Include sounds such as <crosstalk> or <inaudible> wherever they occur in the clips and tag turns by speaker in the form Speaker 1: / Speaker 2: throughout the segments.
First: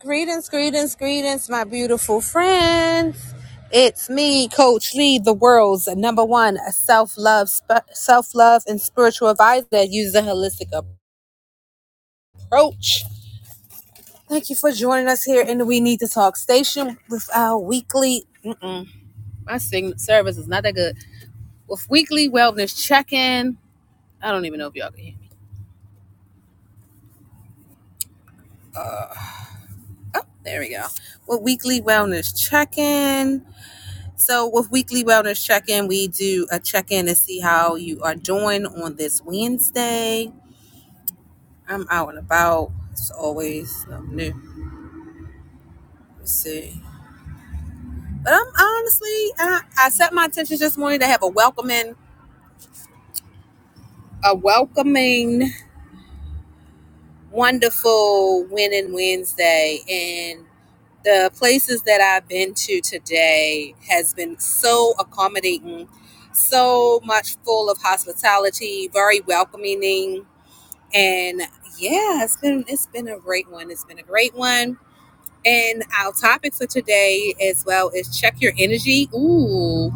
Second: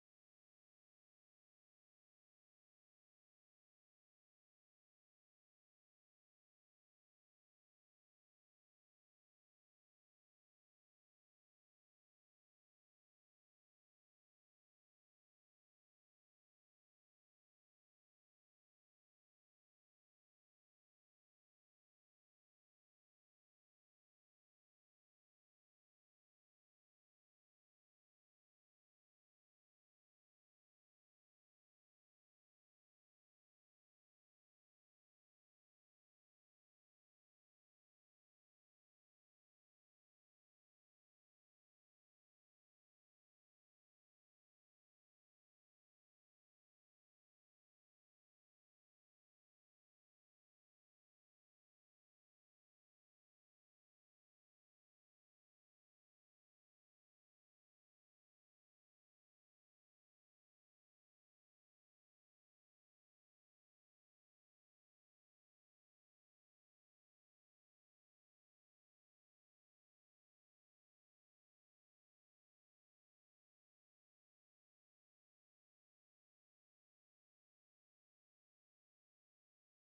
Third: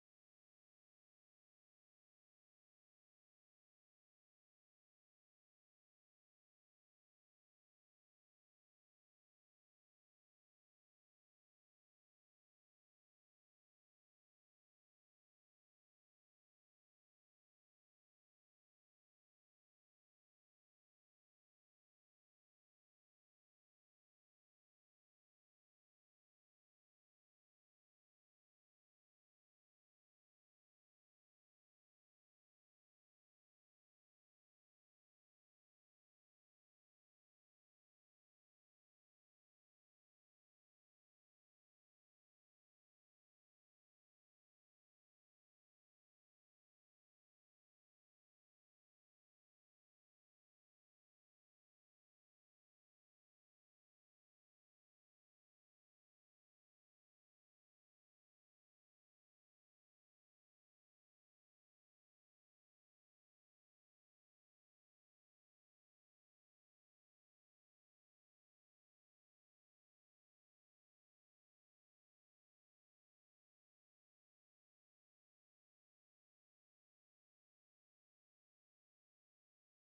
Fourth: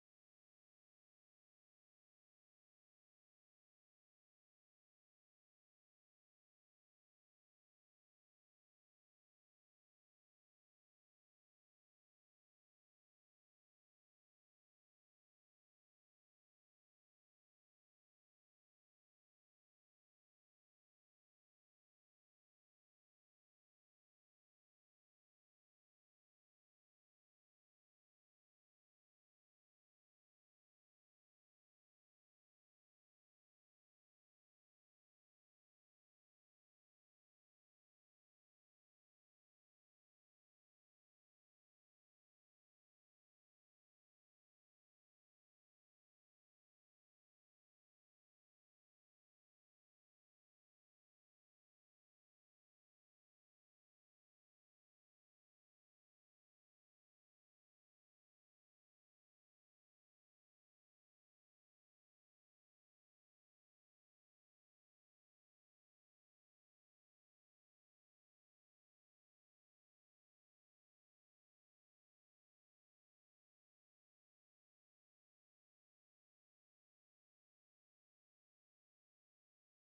Speaker 1: Greetings, greetings, greetings, my beautiful friends. It's me, Coach Lee, the world's number one self love, sp- self love, and spiritual advisor that uses a holistic approach. Thank you for joining us here in the We Need to Talk station with our weekly. Mm-mm, my signal service is not that good. With weekly wellness check in. I don't even know if y'all can hear me. Oh, there we go. With weekly wellness check in So, with weekly wellness check in, we do a check in to see how you are doing on this Wednesday. I'm out and about. It's always something new. Let's see. But I'm honestly, I, I set my intentions this morning to have a welcoming, a welcoming, wonderful winning Wednesday. And the places that I've been to today has been so accommodating, so much full of hospitality, very welcoming And yeah, it's been it's been a great one. It's been a great one. And our topic for today as well is check your energy. Ooh.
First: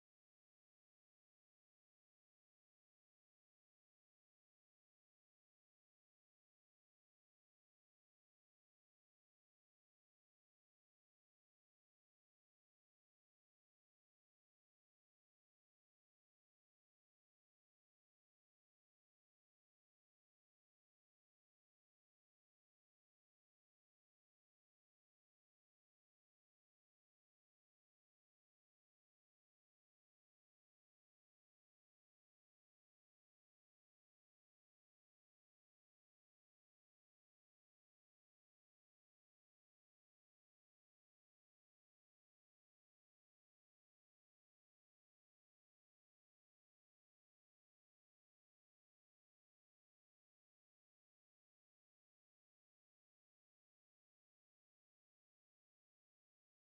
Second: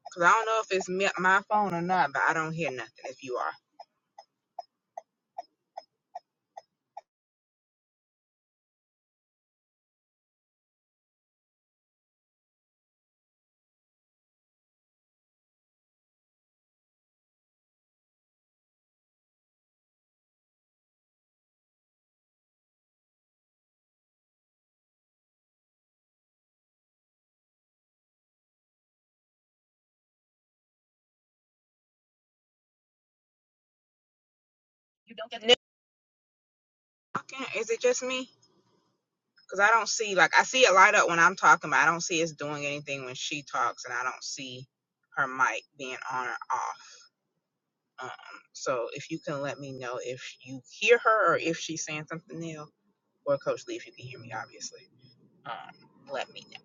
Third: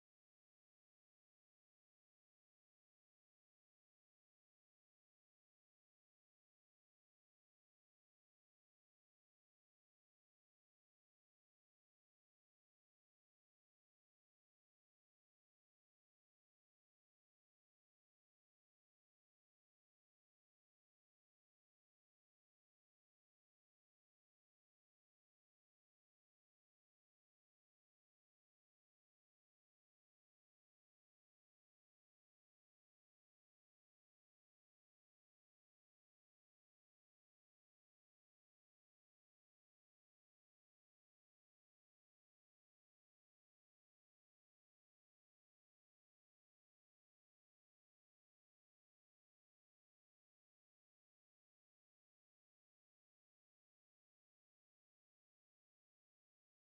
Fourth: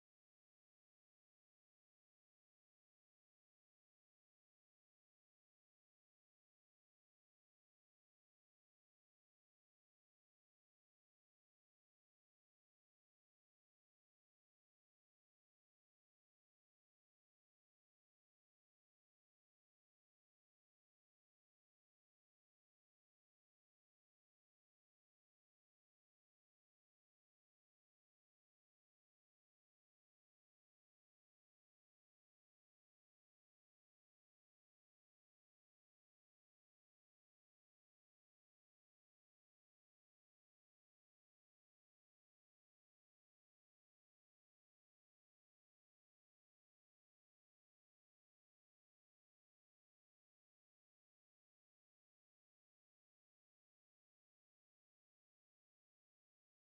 Speaker 2: Cause I don't know if it's me, my phone or not, but I don't hear nothing. If you are, you don't get talking. Is it just me? Cause I don't see like I see it light up when I'm talking, but I don't see it's doing anything when she talks, and I don't see her mic being on or off. Um, so if you can let me know if you hear her or if she's saying something new, or Coach Lee, if you can hear me, obviously, um, let me know.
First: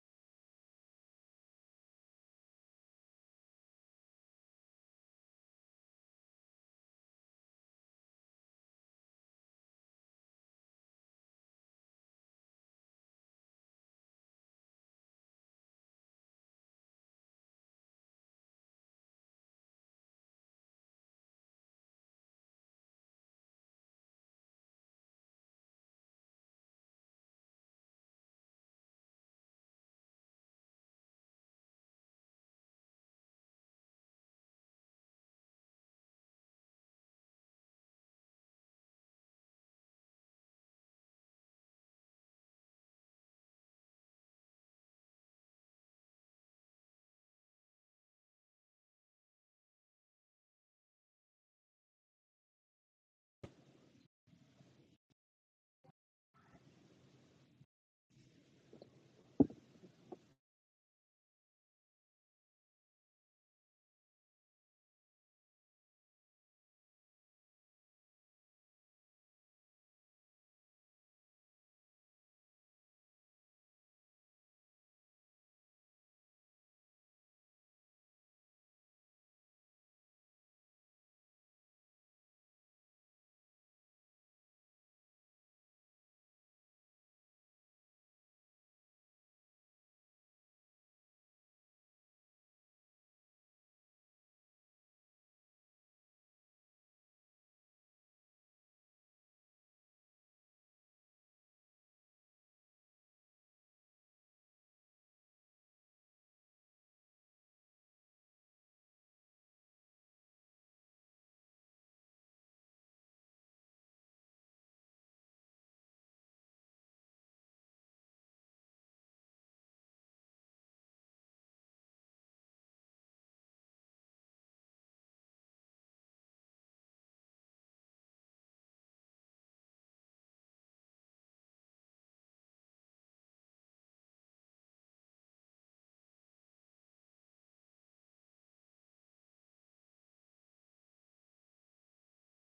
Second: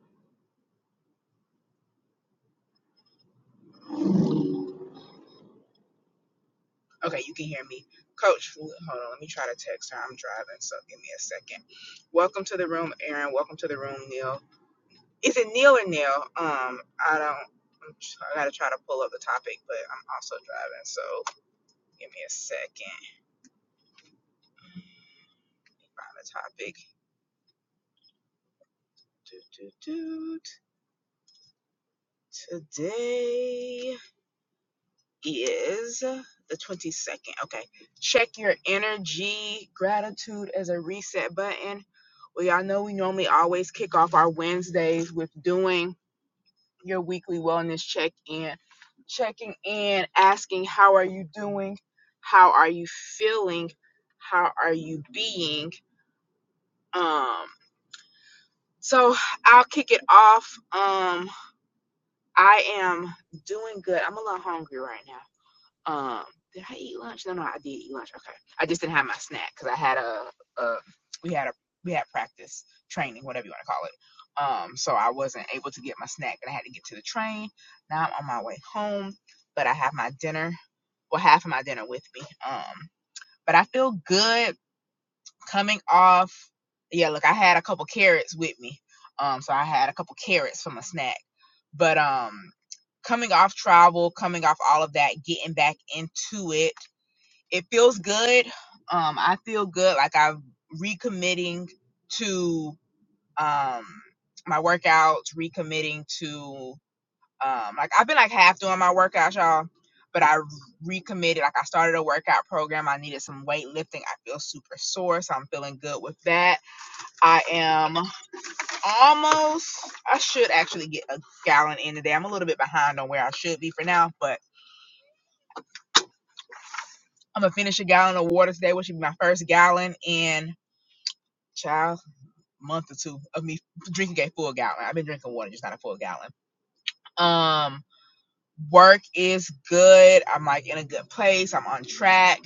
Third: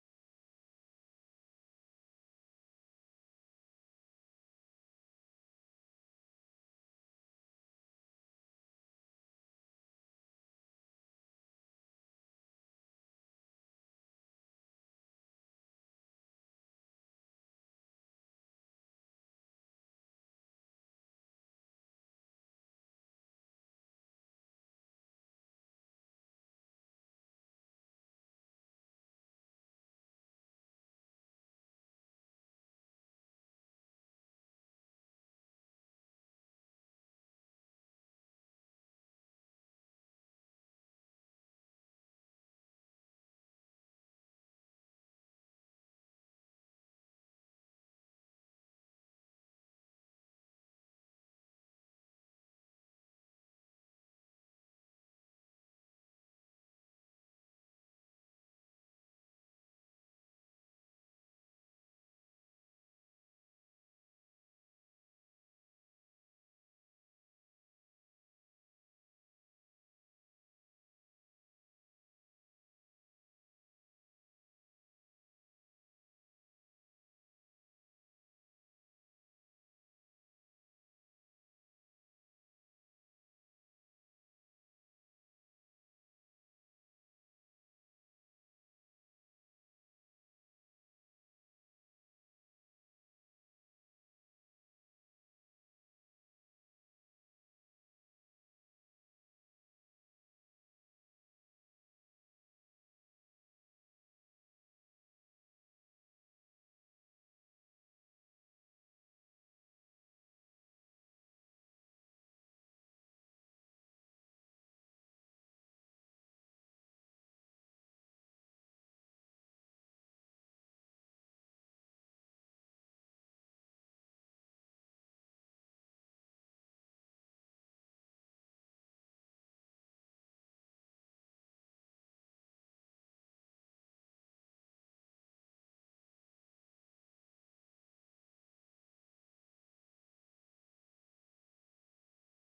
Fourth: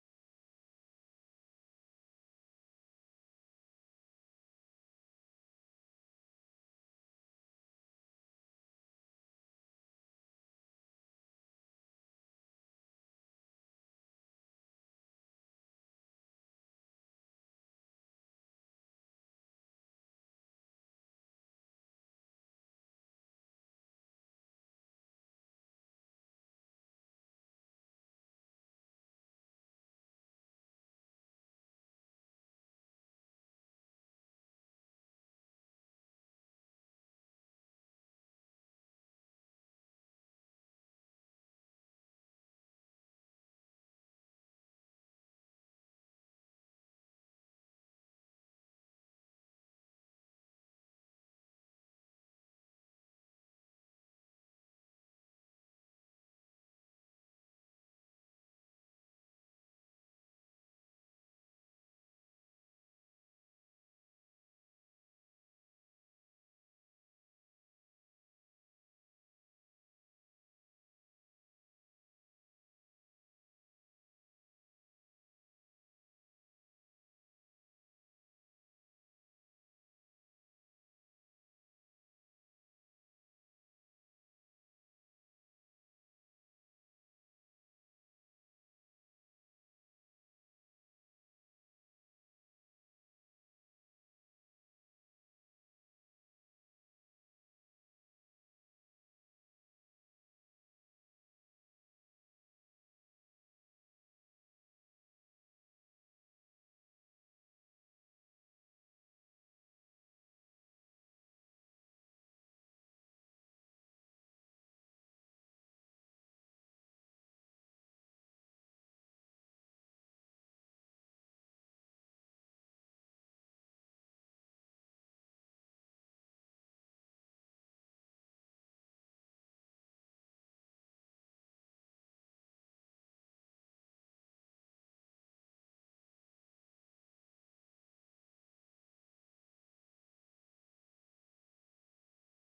Speaker 2: Okay, you can hear me, Coach. Hold on, let me try to text her. I'm driving, so give me a second. Welcome to the room, Aaron. Welcome to the room, Neil. Is it Neil or Neil? Um, I don't. I'm tr- I gotta try to pull up the topic, but I'm also driving, so give me a second. Find the topic. Doot, doot, doot. Today is the 22nd. Okay. Check your energy. Gratitude as a reset button. Well, you all know we normally always kick off our Wednesdays with doing your weekly wellness check in, checking in, asking how are you doing, how are you feeling, how are you being. Um, so I'll kick it off. Um, I am doing good. I'm a little hungry right now. Um, did I eat lunch? No, no, I did eat lunch. Okay, I just didn't have my snack because I had a, a we had a we had practice training, whatever you want to call it. Um, so I wasn't able to get my snack, and I had to get to the train. Now I'm on my way home, but I have my dinner, well, half of my dinner with me. Um, but I feel good coming off. Yeah, look, I had a couple carrots with me. Um, so I had a couple carrots for my snack, but um, coming off travel, coming off all of that, getting back into it it feels good. Um, I feel good. Like I'm recommitting to um my workouts, recommitting to um like I've been like half doing my workouts, y'all. But I recommitted. Like I started a workout program. I needed some weightlifting. I feel super sore, so I'm feeling good with that. I am almost. I should actually get a gallon in today. I'm a little bit behind on where I should be for now, but I'm gonna finish a gallon of water today, which should be my first gallon in. Child month or two of me drinking a full gallon. I've been drinking water, just not a full gallon. Um, work is good. I'm like in a good place. I'm on track.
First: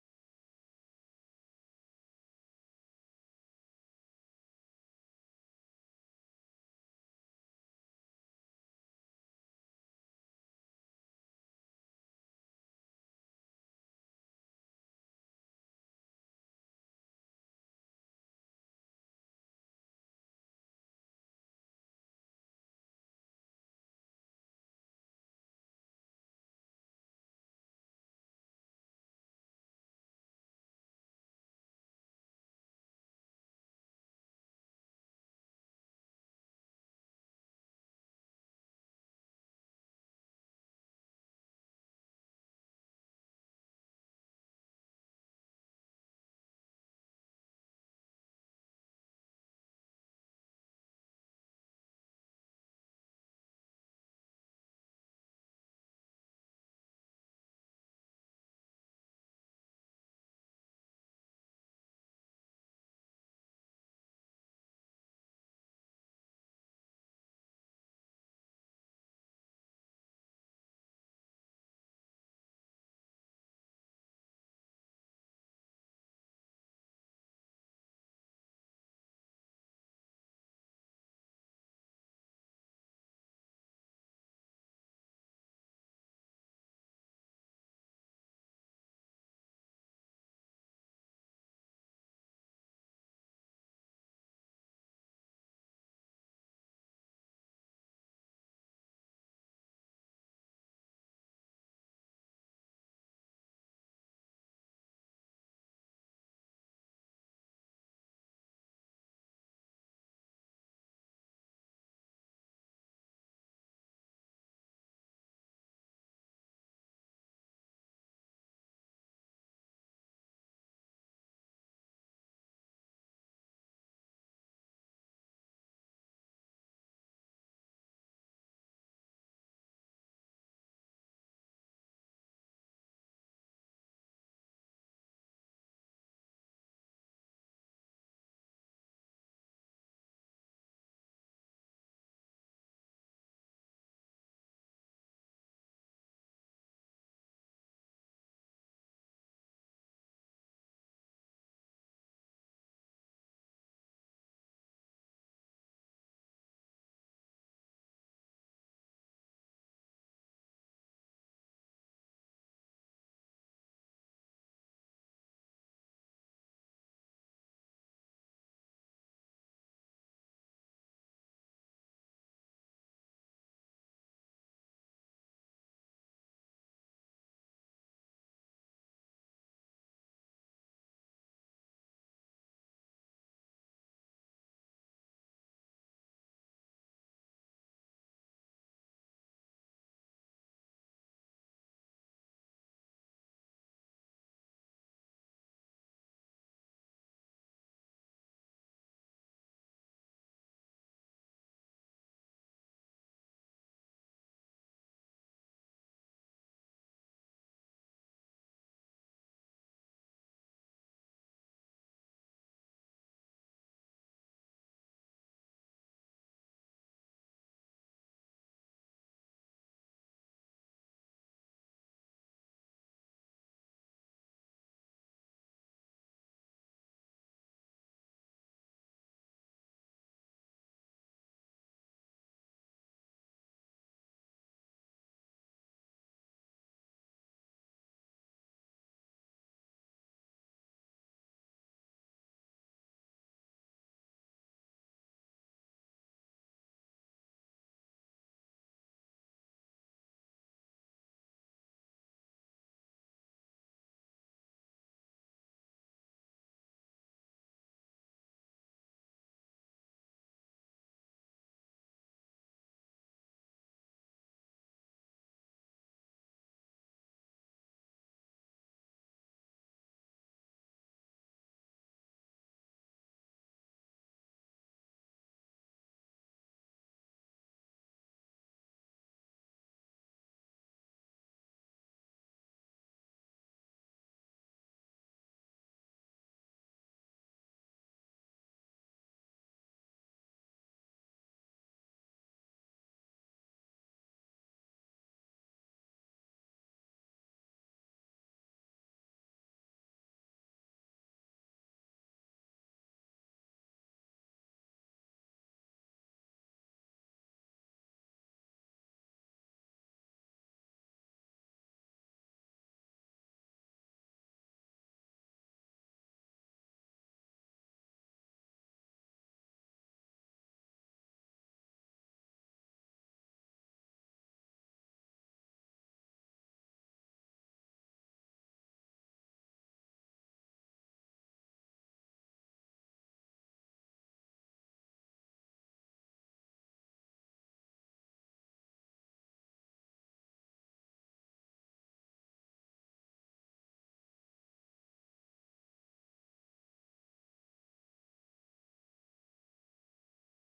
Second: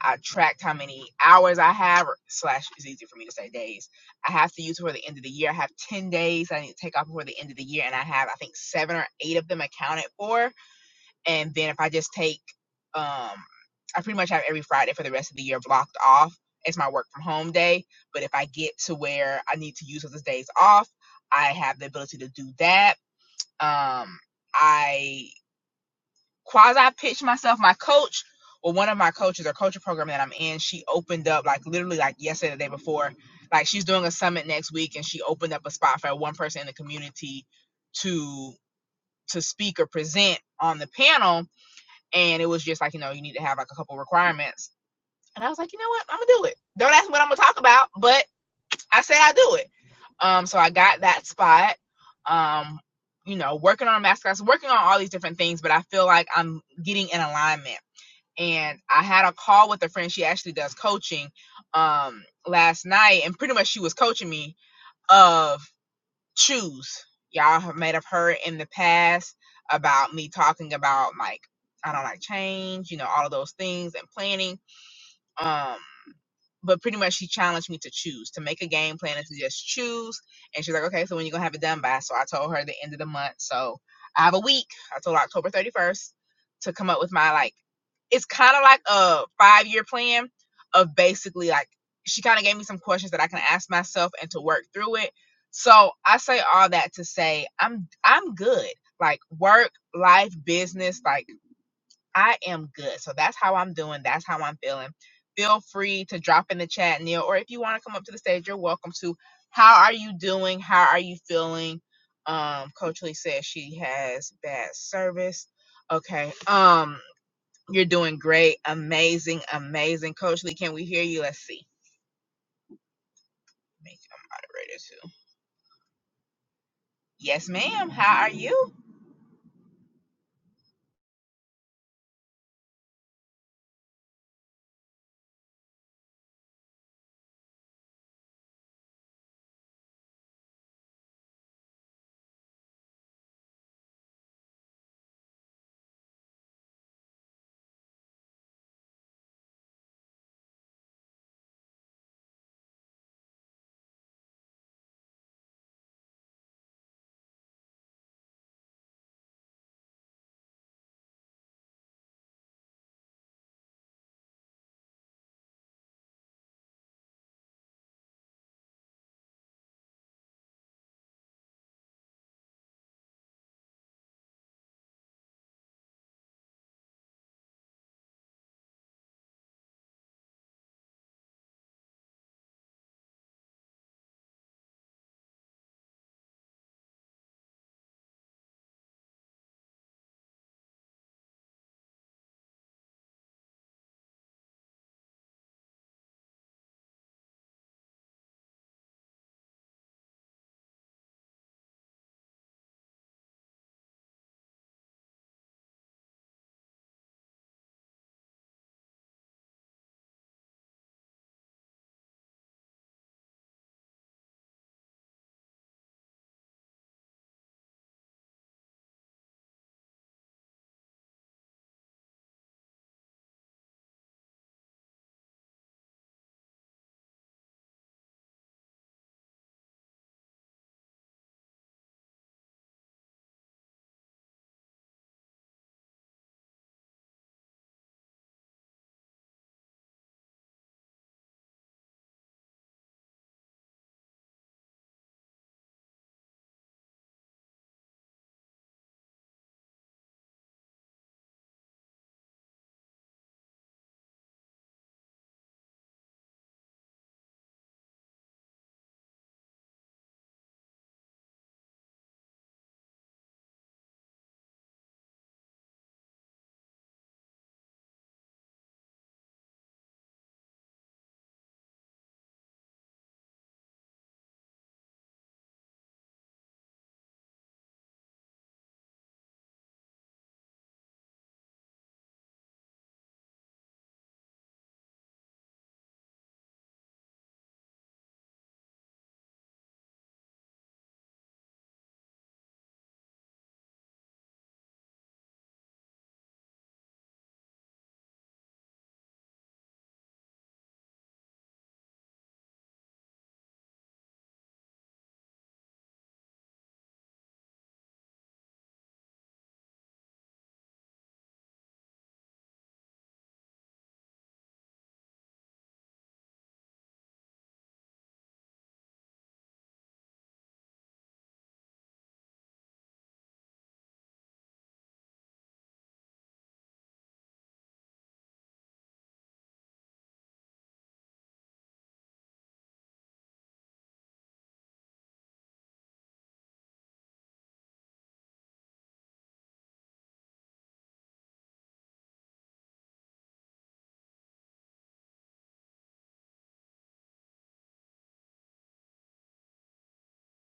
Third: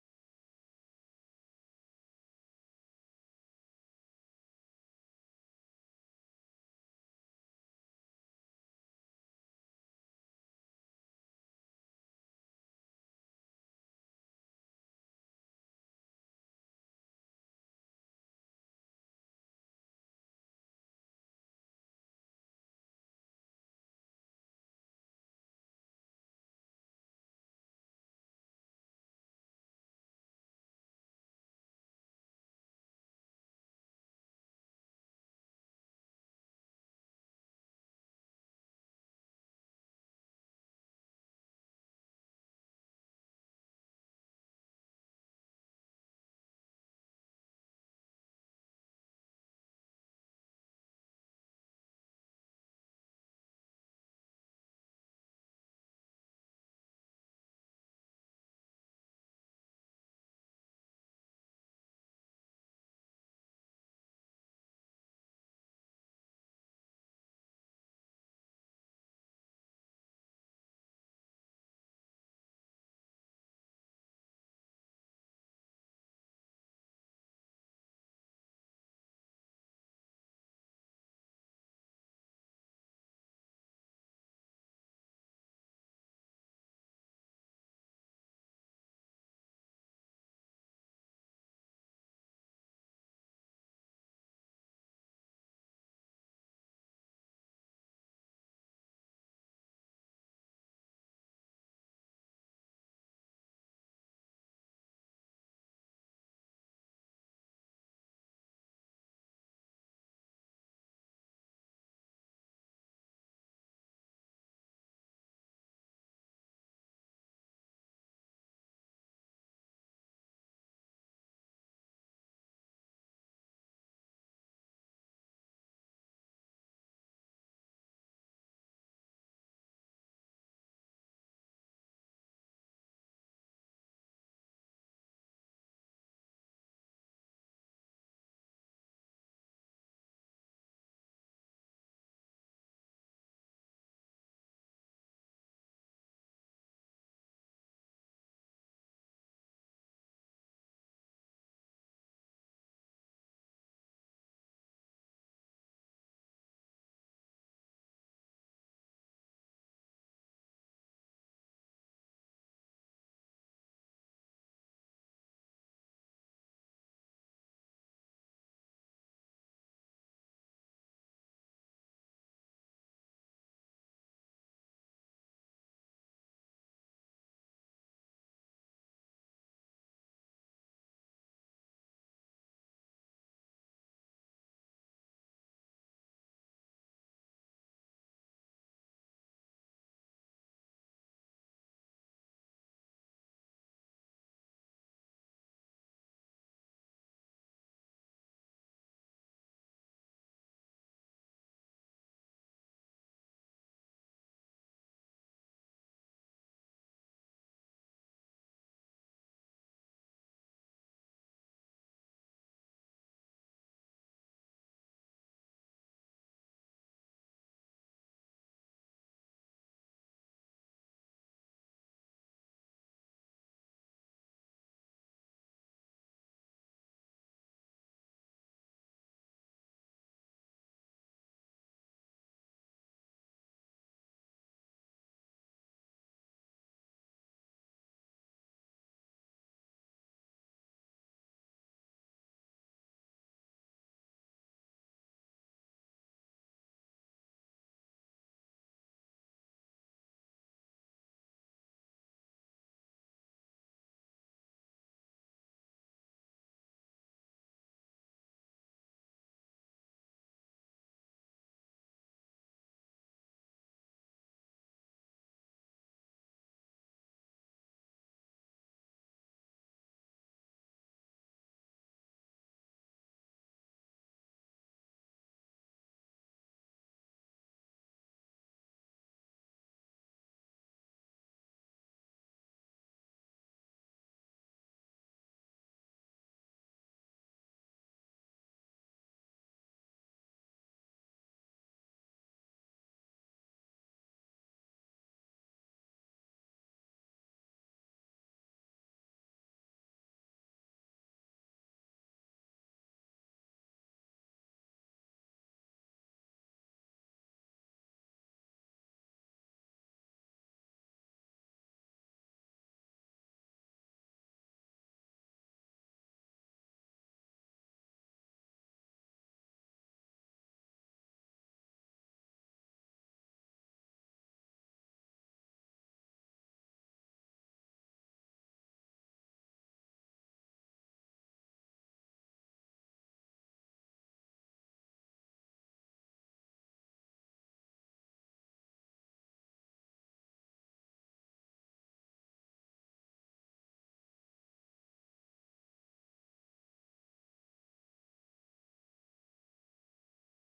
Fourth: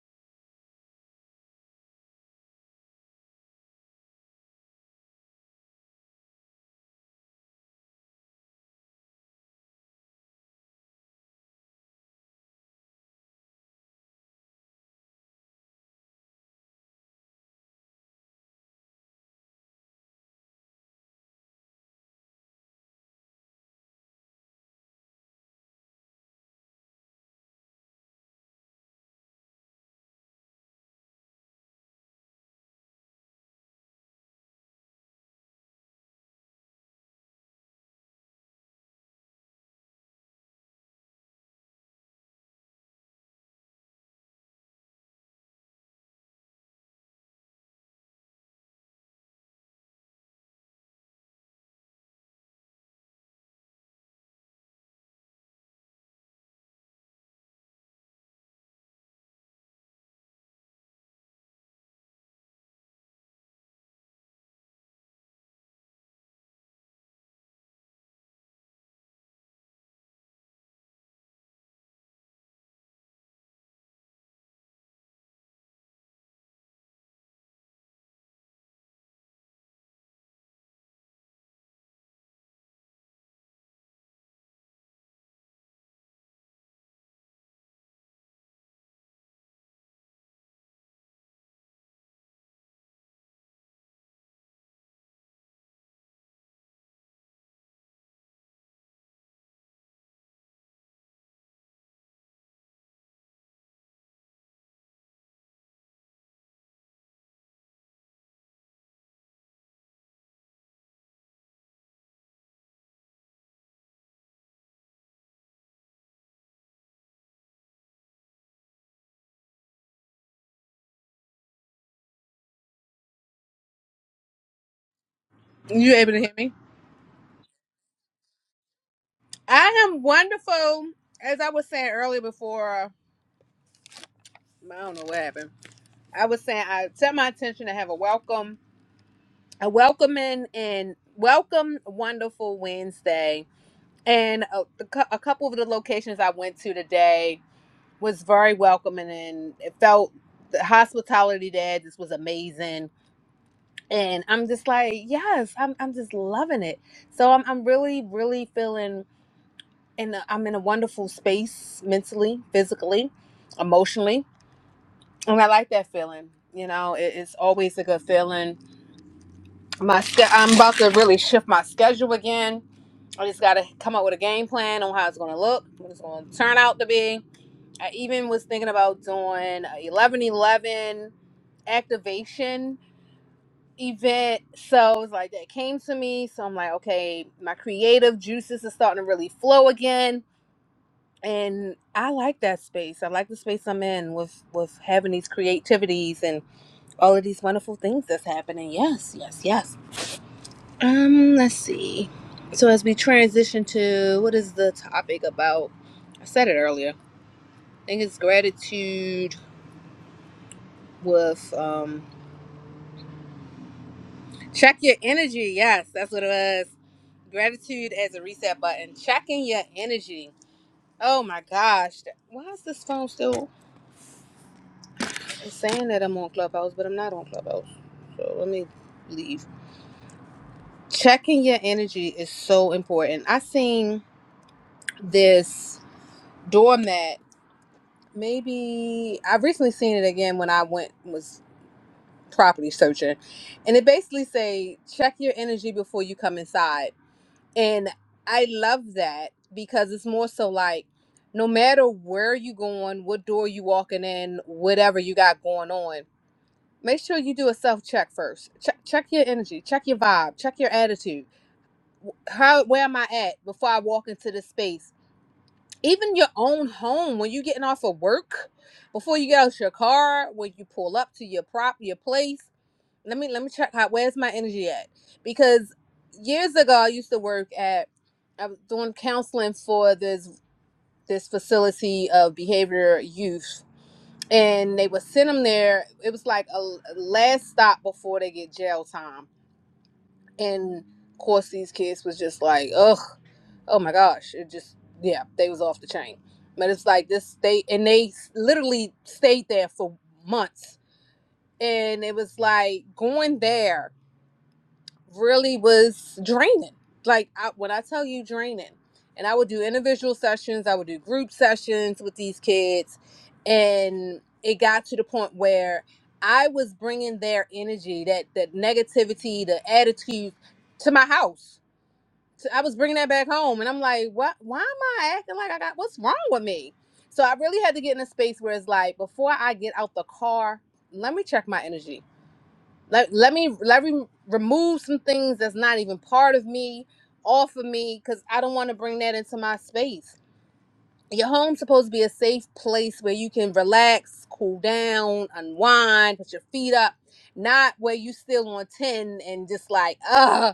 Speaker 2: I tracked how many hours I have, slash, it's easy for me to say days. I have to use before the end of the year. I have 10 days I need to take off before the end of the year, and I have, I think, seven or eight of them accounted for and then if I just take um I pretty much have every Friday for the rest of the year blocked off. It's my work from home day, but if I get to where I need to use those days off, I have the ability to do that. Um I quasi pitch myself my coach well, one of my coaches or coaching program that I'm in, she opened up like literally like yesterday, the day before, like she's doing a summit next week, and she opened up a spot for one person in the community to to speak or present on the panel and it was just like you know you need to have like a couple requirements and i was like you know what i'm gonna do it don't ask me what i'm gonna talk about but i say i do it um so i got that spot um you know working on mascots working on all these different things but i feel like i'm getting in alignment and i had a call with a friend she actually does coaching um last night and pretty much she was coaching me of choose. Y'all have may have heard in the past about me talking about like I don't like change, you know, all of those things and planning. Um, but pretty much she challenged me to choose to make a game plan and to just choose and she's like okay so when you gonna have it done by so i told her the end of the month so i have a week i told her october 31st to come up with my like it's kind of like a five year plan of basically like she kind of gave me some questions that i can ask myself and to work through it so i say all that to say i'm i'm good like work life business like I am good. So that's how I'm doing. That's how I'm feeling. Feel free to drop in the chat, Neil, or if you want to come up to the stage, you're welcome to. How are you doing? How are you feeling? Um, Coach Lee says she has bad service. Okay. Um, you're doing great. Amazing, amazing. Coach Lee, can we hear you? Let's see. Make you a moderator too.
Speaker 3: You able to hear me?
Speaker 2: Yes, ma'am. How are you?
Speaker 3: I am wonderful. As I was saying earlier before, I don't know what happened. I was saying I set my intention to have a welcome, a welcoming and welcome wonderful Wednesday. And a, the cou- a couple of the locations I went to today was very welcoming and it felt the hospitality there just was amazing. And I'm just like, yes, I'm, I'm just loving it. So I'm, I'm really, really feeling and uh, I'm in a wonderful space mentally, physically, emotionally, and I like that feeling. You know, it, it's always a good feeling. My sch- I'm about to really shift my schedule again. I just got to come up with a game plan on how it's going to look, what it's going to turn out to be. I even was thinking about doing a 11 eleven activation event. So it's like that came to me. So I'm like, okay, my creative juices are starting to really flow again and I like that space. I like the space I'm in with with having these creativities and all of these wonderful things that's happening. Yes, yes, yes. Um, let's see. So as we transition to what is the topic about? I said it earlier. I think it's gratitude with um check your energy. Yes, that's what it was. Gratitude as a reset button. Checking your energy. Oh my gosh. Why is this phone still? It's saying that I'm on Clubhouse, but I'm not on Clubhouse. So let me leave. Checking your energy is so important. I seen this doormat. Maybe I've recently seen it again when I went was property searching, and it basically say check your energy before you come inside. And I love that because it's more so like no matter where you going, what door you walking in, whatever you got going on make sure you do a self check first. Check check your energy, check your vibe, check your attitude. How where am I at before I walk into this space? Even your own home, when you're getting off of work, before you get out your car, when you pull up to your prop, your place. Let me let me check how where's my energy at? Because years ago I used to work at I was doing counseling for this this facility of behavior youth and they would send them there. It was like a l- last stop before they get jail time. And of course, these kids was just like, ugh, oh my gosh, it just yeah, they was off the chain. But it's like this state, and they s- literally stayed there for months, and it was like going there really was draining. Like I, when I tell you draining, and I would do individual sessions, I would do group sessions with these kids, and it got to the point where I was bringing their energy, that that negativity, the attitude, to my house. So I was bringing that back home, and I'm like, what? Why am I acting like I got? What's wrong with me? So I really had to get in a space where it's like, before I get out the car, let me check my energy let, let me let me remove some things that's not even part of me off of me because i don't want to bring that into my space your home's supposed to be a safe place where you can relax cool down unwind put your feet up not where you still on 10 and just like uh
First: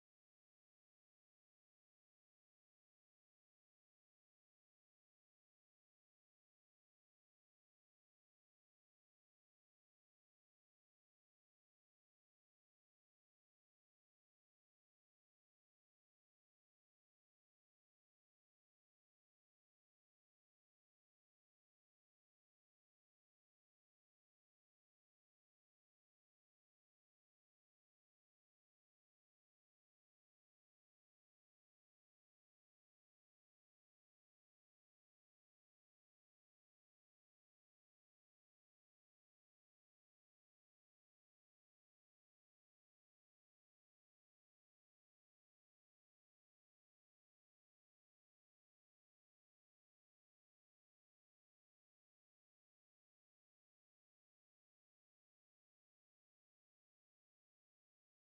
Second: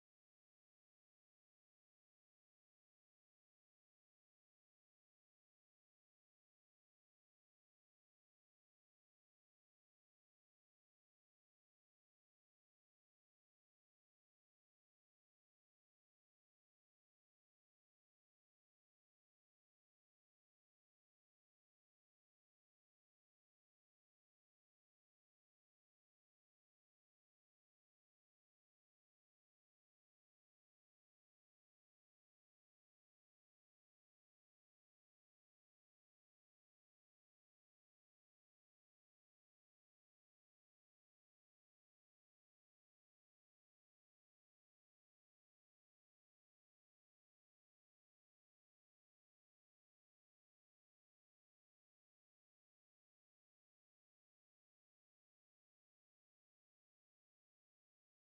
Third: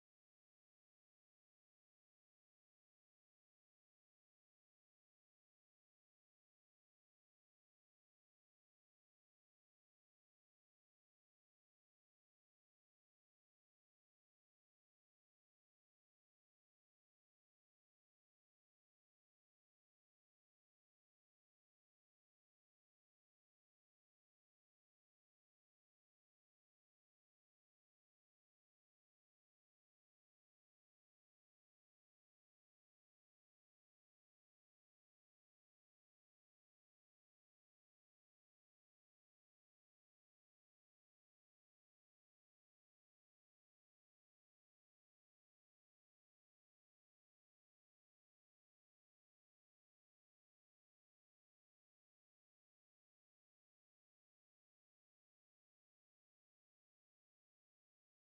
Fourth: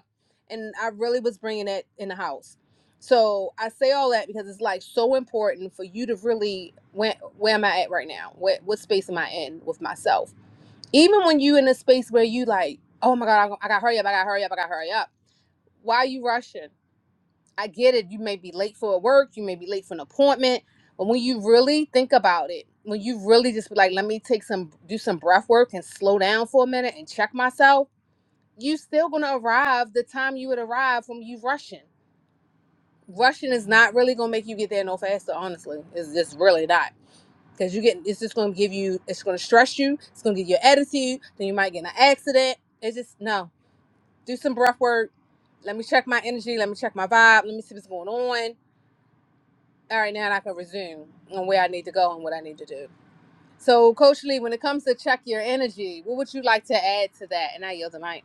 Speaker 3: and i really was bringing that in the house so i say all that because it's like so important for you to really where, where am i at right now what, what space am i in with myself even when you in a space where you like, oh my god, I, I gotta hurry up, I gotta hurry up, I gotta hurry up. Why are you rushing? I get it. You may be late for work, you may be late for an appointment, but when you really think about it, when you really just be like, let me take some, do some breath work and slow down for a minute and check myself, you still gonna arrive the time you would arrive from you rushing. Rushing is not really gonna make you get there no faster. Honestly, it's just really not because you get it's just going to give you it's going to stress you it's going to give you an attitude then you might get in an accident it's just no do some breath work let me check my energy let me check my vibe let me see what's going on all right now i can resume on where i need to go and what i need to do so coach lee when it comes to check your energy what would you like to add to that and i yield the mic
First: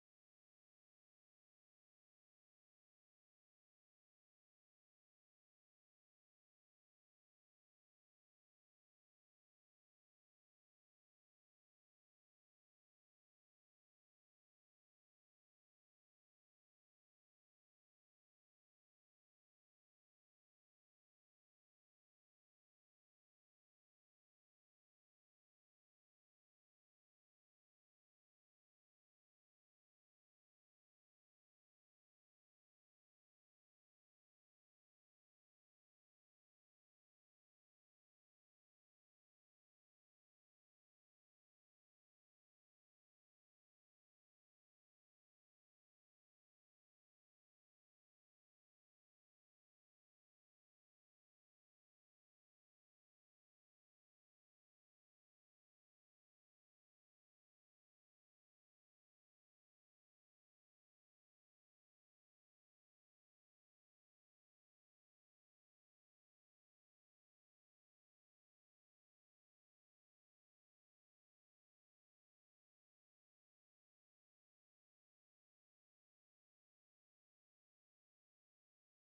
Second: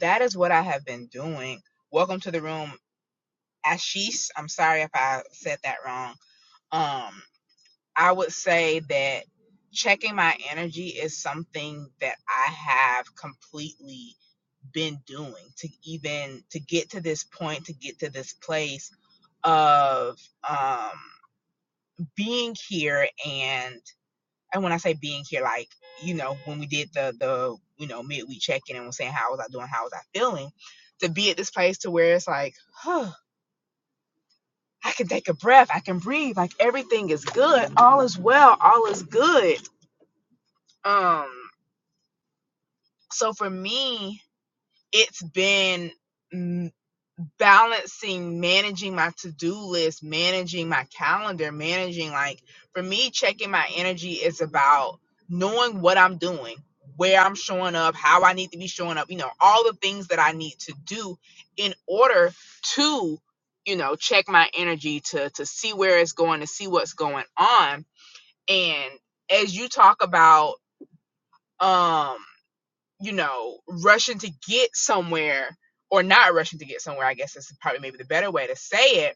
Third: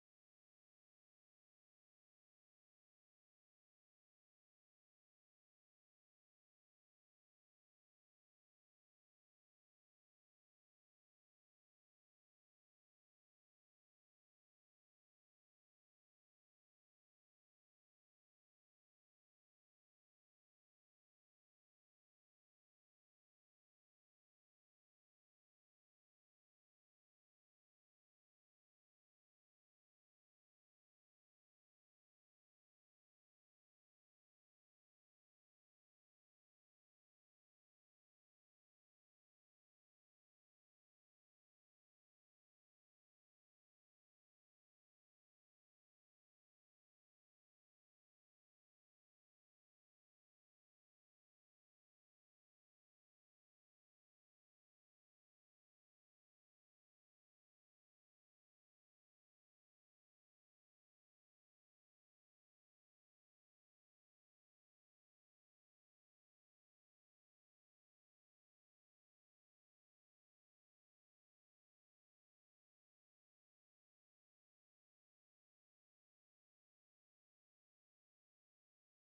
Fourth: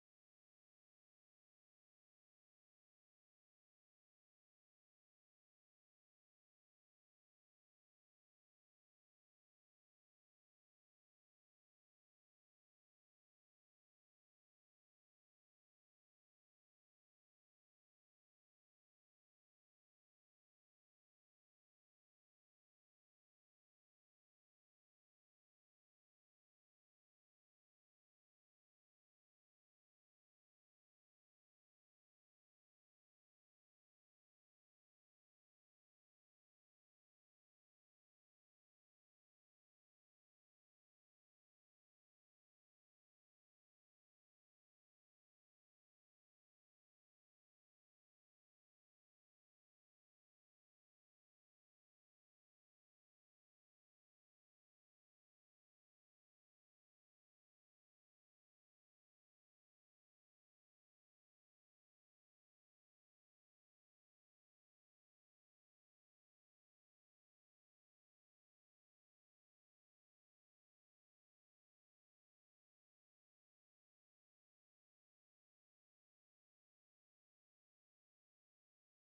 Speaker 2: That is what I have been doing. Welcome to the room, Ashish. I'm sorry if I said that wrong. Um, I would say that checking my energy is something that I have completely been doing to even to get to this point, to get to this place of um being here and and when I say being here, like, you know, when we did the the, you know, midweek check-in and was saying how was I doing, how was I feeling, to be at this place to where it's like, huh, I can take a breath, I can breathe, like everything is good, all is well, all is good um So for me, it's been mm, balancing, managing my to do list, managing my calendar, managing like for me, checking my energy is about knowing what I'm doing, where I'm showing up, how I need to be showing up, you know, all the things that I need to do in order to you know check my energy to to see where it's going to see what's going on and as you talk about um you know, rushing to get somewhere or not rushing to get somewhere, I guess is probably maybe the better way to say it.